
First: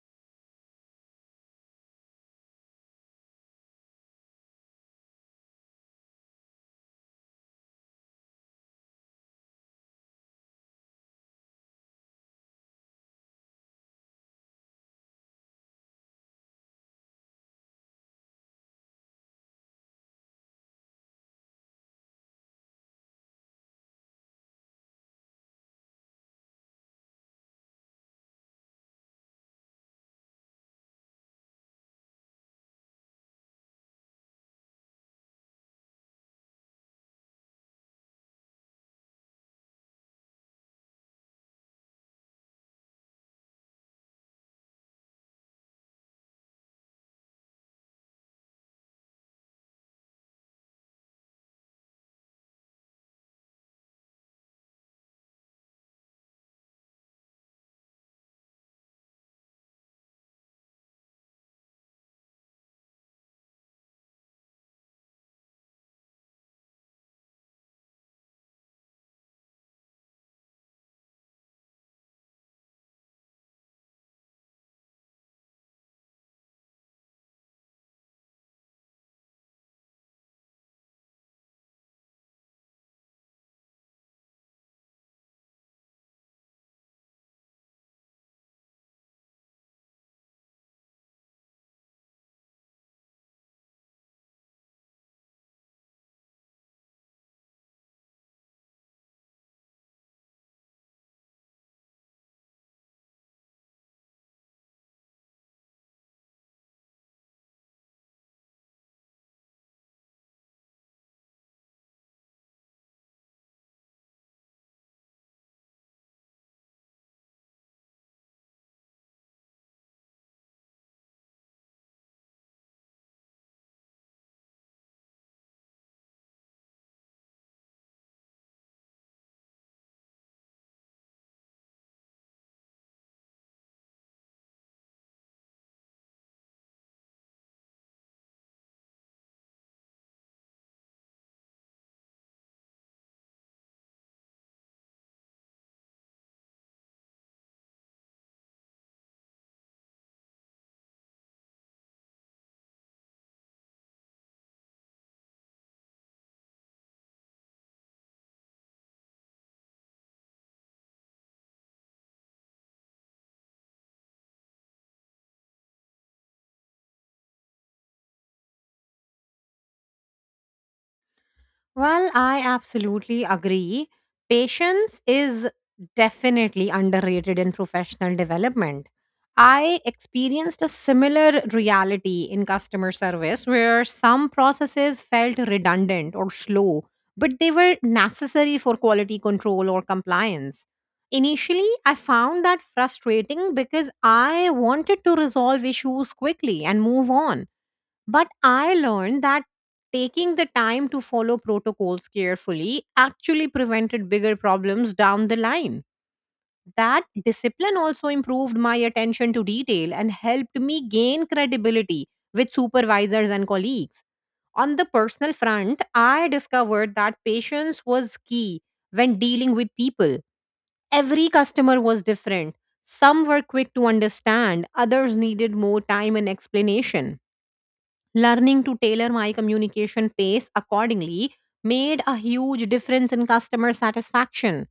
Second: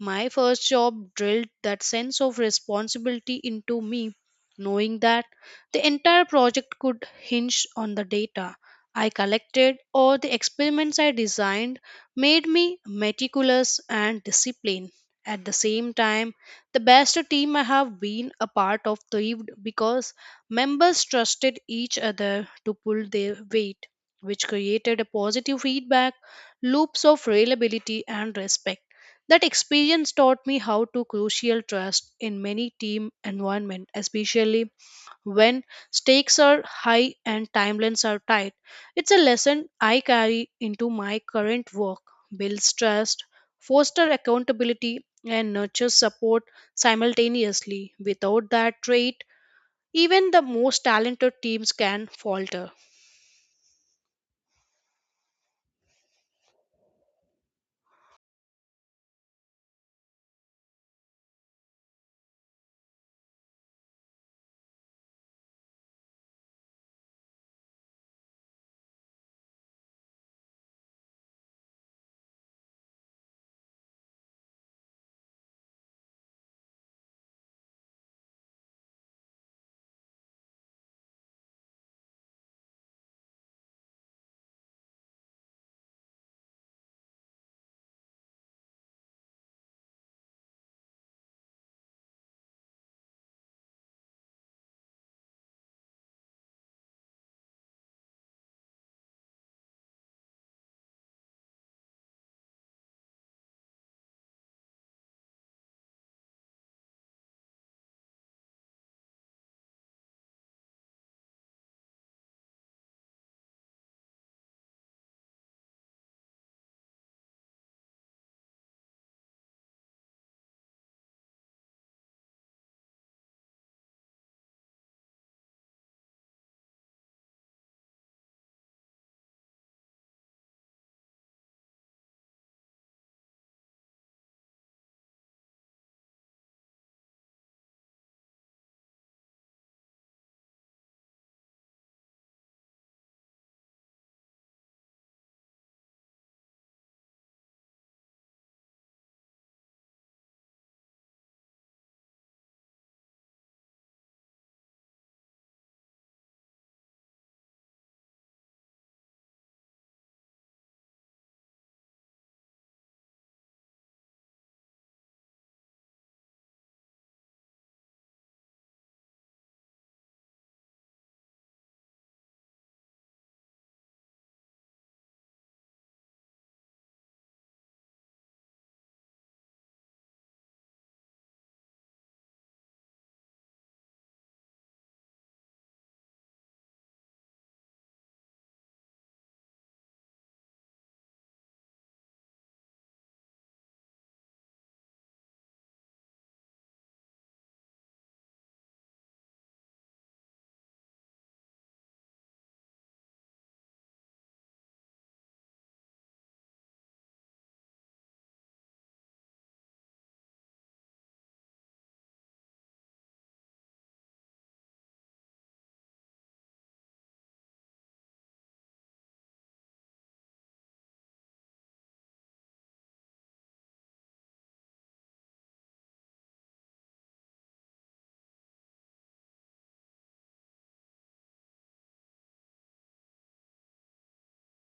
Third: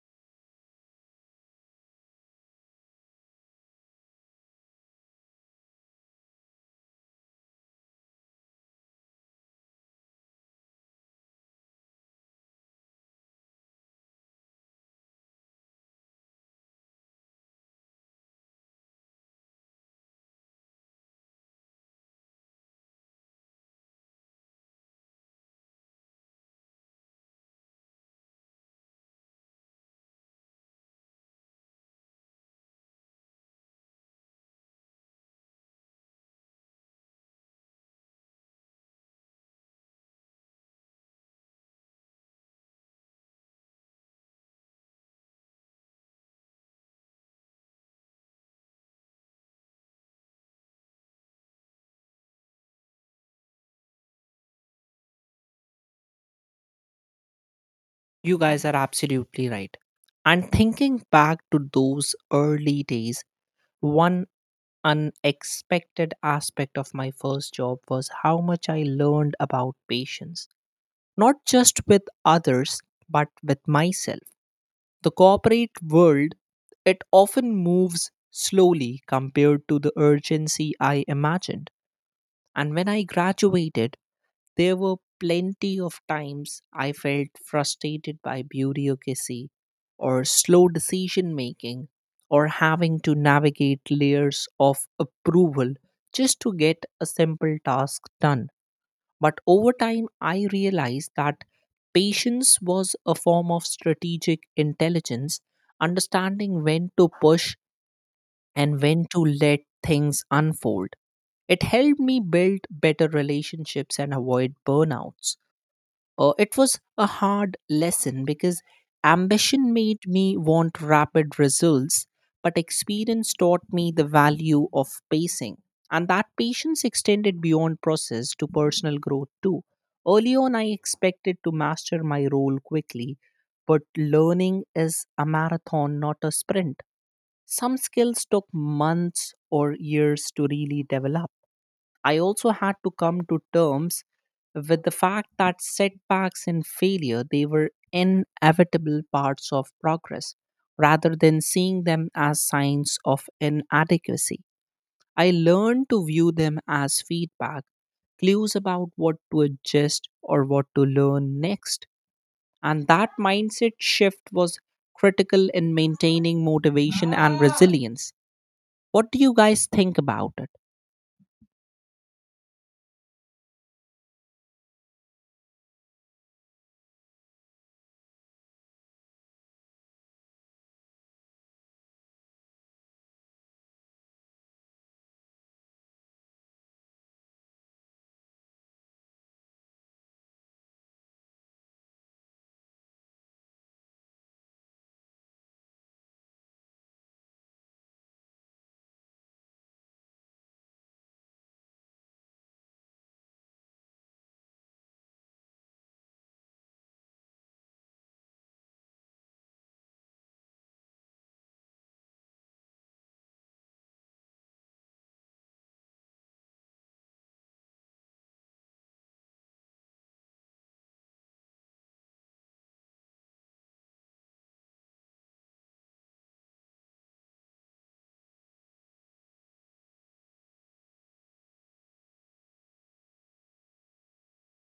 My first job drilled that sense of responsibility into me, knowing that the entire project could hinge on the data I collected or the experiments I designed made me meticulous and disciplined. At the same time, the best team I have been a part of thrived because members trusted each other to pull their weight, which created a positive feedback loops of reliability and respect. That experience taught me how to crucial trust in many team environment, especially when stakes are high and timelines are tight. It's a lesson I carry into my current work, builds trust, foster accountability, and nurtures support simultaneously. Without that trait, even the most talented teams can falter.
You guys are absolutely right. And thinking back to those early days, one unexpected aspect of my first job was how much I learned about patience, not just with others, but with myself. The corporate world, it often moves slowly compared to the urgency I imagined. And when I graduated, there were plenty of times I felt frustrated by bureaucracy or slow decision making or having to navigate layers of approval just to get a simple task done. But over time, I realized that patience was a form of strategic intelligence, understanding when to push and when to let things unfold. It helped me build better relationships and avoid burnouts. It was a hard lesson because ambition made me want rapid results, but experience taught me the value of pacing. And that patience extended beyond process to personal growth too. Early on, I expected to master my role quickly, but learning is a marathon, not a sprint. Some skills took months or years to really develop. I also had to come to terms with the fact that setbacks and failure they were inevitable parts of progress rather than seeing them as signs of inadequacy. I learned to view them as feedback, clues about what to adjust or what to learn next. And that mindset shift was critical in maintaining motivation and resilience. What do you guys think about it?
Well, I absolutely agree. Patience is definitely underrated in professional development. I experienced a similar reality in customer service where some processes felt redundant or slow, but they were necessary for quality control or compliance. Initially, I found that frustrating because I wanted to resolve issues quickly and move on. But I learned that taking the time to follow protocols carefully actually prevented bigger problems down the line. That discipline also improved my attention to detail and helped me gain credibility with supervisors and colleagues. On the personal front, I discovered that patience was key when dealing with people. Every customer was different. Some were quick to understand, others needed more time and explanation. Learning to tailor my communication pace accordingly made a huge difference in customer satisfaction.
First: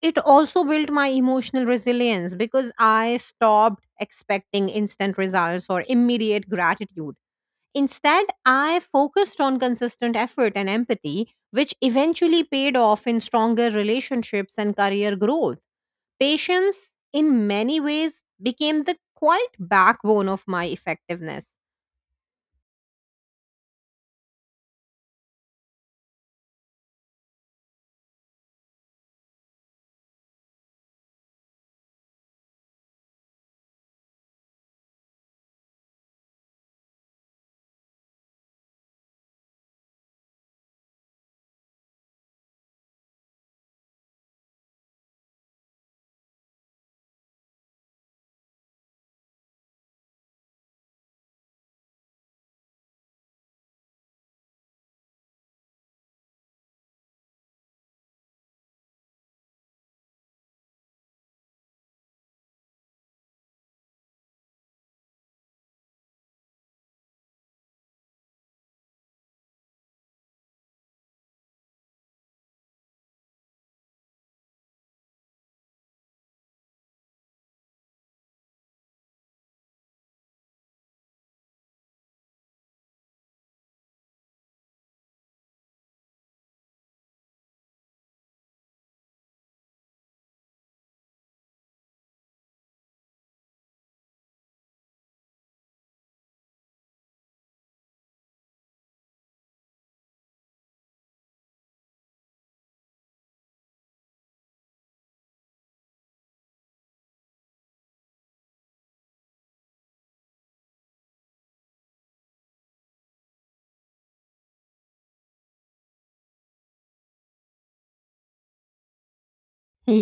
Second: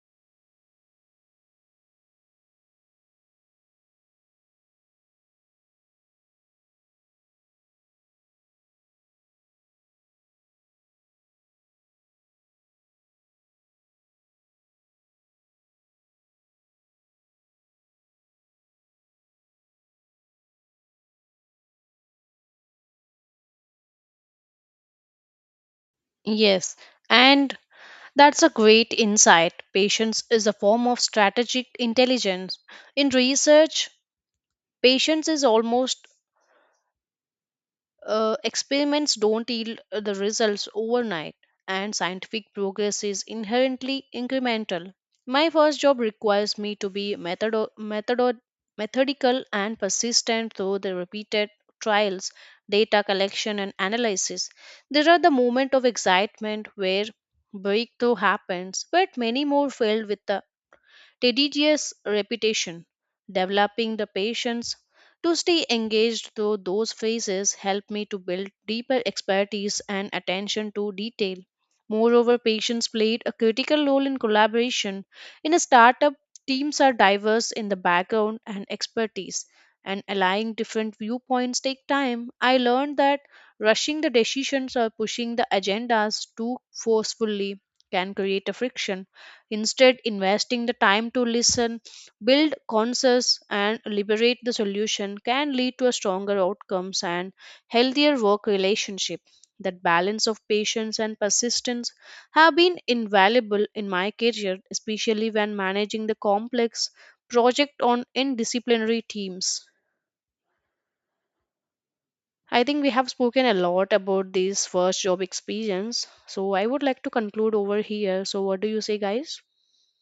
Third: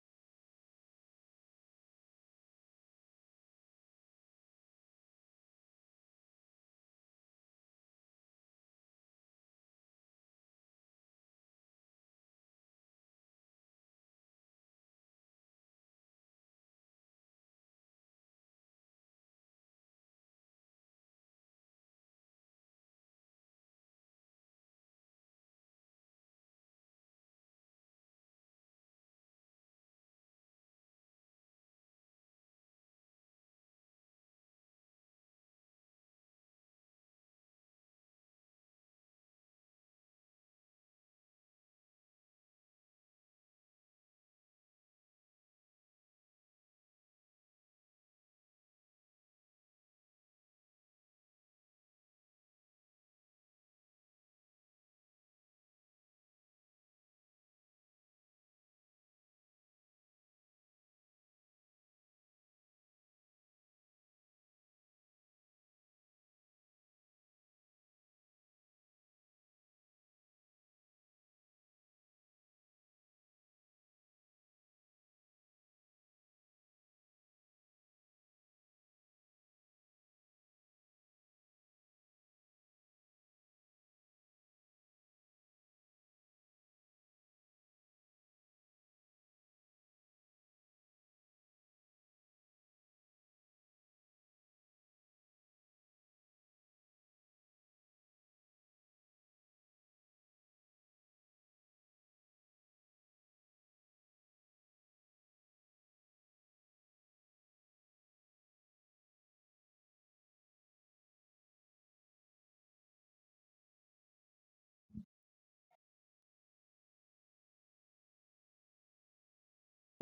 It also built my emotional resilience because I stopped expecting instant results or immediate gratitude. Instead, I focused on consistent effort and empathy, which eventually paid off in stronger relationships and career growth. Patience, in many ways, became the quiet backbone of my effectiveness.
Yes, and that's a great insight. Patience is a form of strategic intelligence. In research, patience is almost experiments don't yield the results overnight, and scientific progress is inherently incremental. My first job requires me to be methodical and persistent through the repeated trials, data collection, and analysis. There are the moments of excitement where breakthrough happens, but many more filled with the tedious repetition, developing the patience to stay engaged through those phases help me to build deeper expertise and attention to detail. Moreover, patients played a critical role in collaboration. In a startup, teams are diverse in the background and expertise, and aligning different viewpoints take time. I learned that rushing the decisions or pushing the agendas too forcefully can create a friction. Instead, investing the time to listen, build consensus, and liberate the solution can lead to a stronger outcomes and healthier work relationship. That balance of patience and persistence have been invaluable in my career, especially when managing the complex project on indisciplinary teams. I think we have spoken a lot about this first job experience. So I would like to conclude over here. So what do you say guys?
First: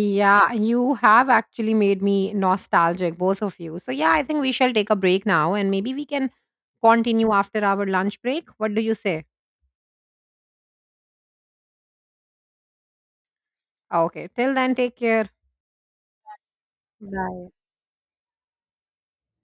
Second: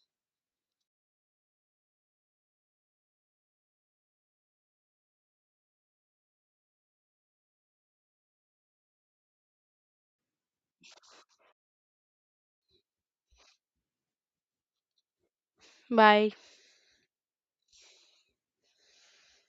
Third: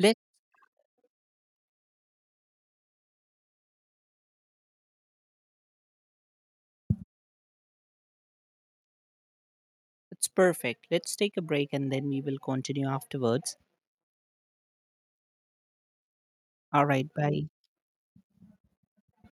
Let
you have actually made me nostalgic, both of you. So, yeah, I think we shall take a break now and maybe we can continue after our lunch break. What do you say?
It's perfect. Let's take a break and then we will continue afterwards.
Okay, till then, take care.
Bye.
All right, bye.
Bye.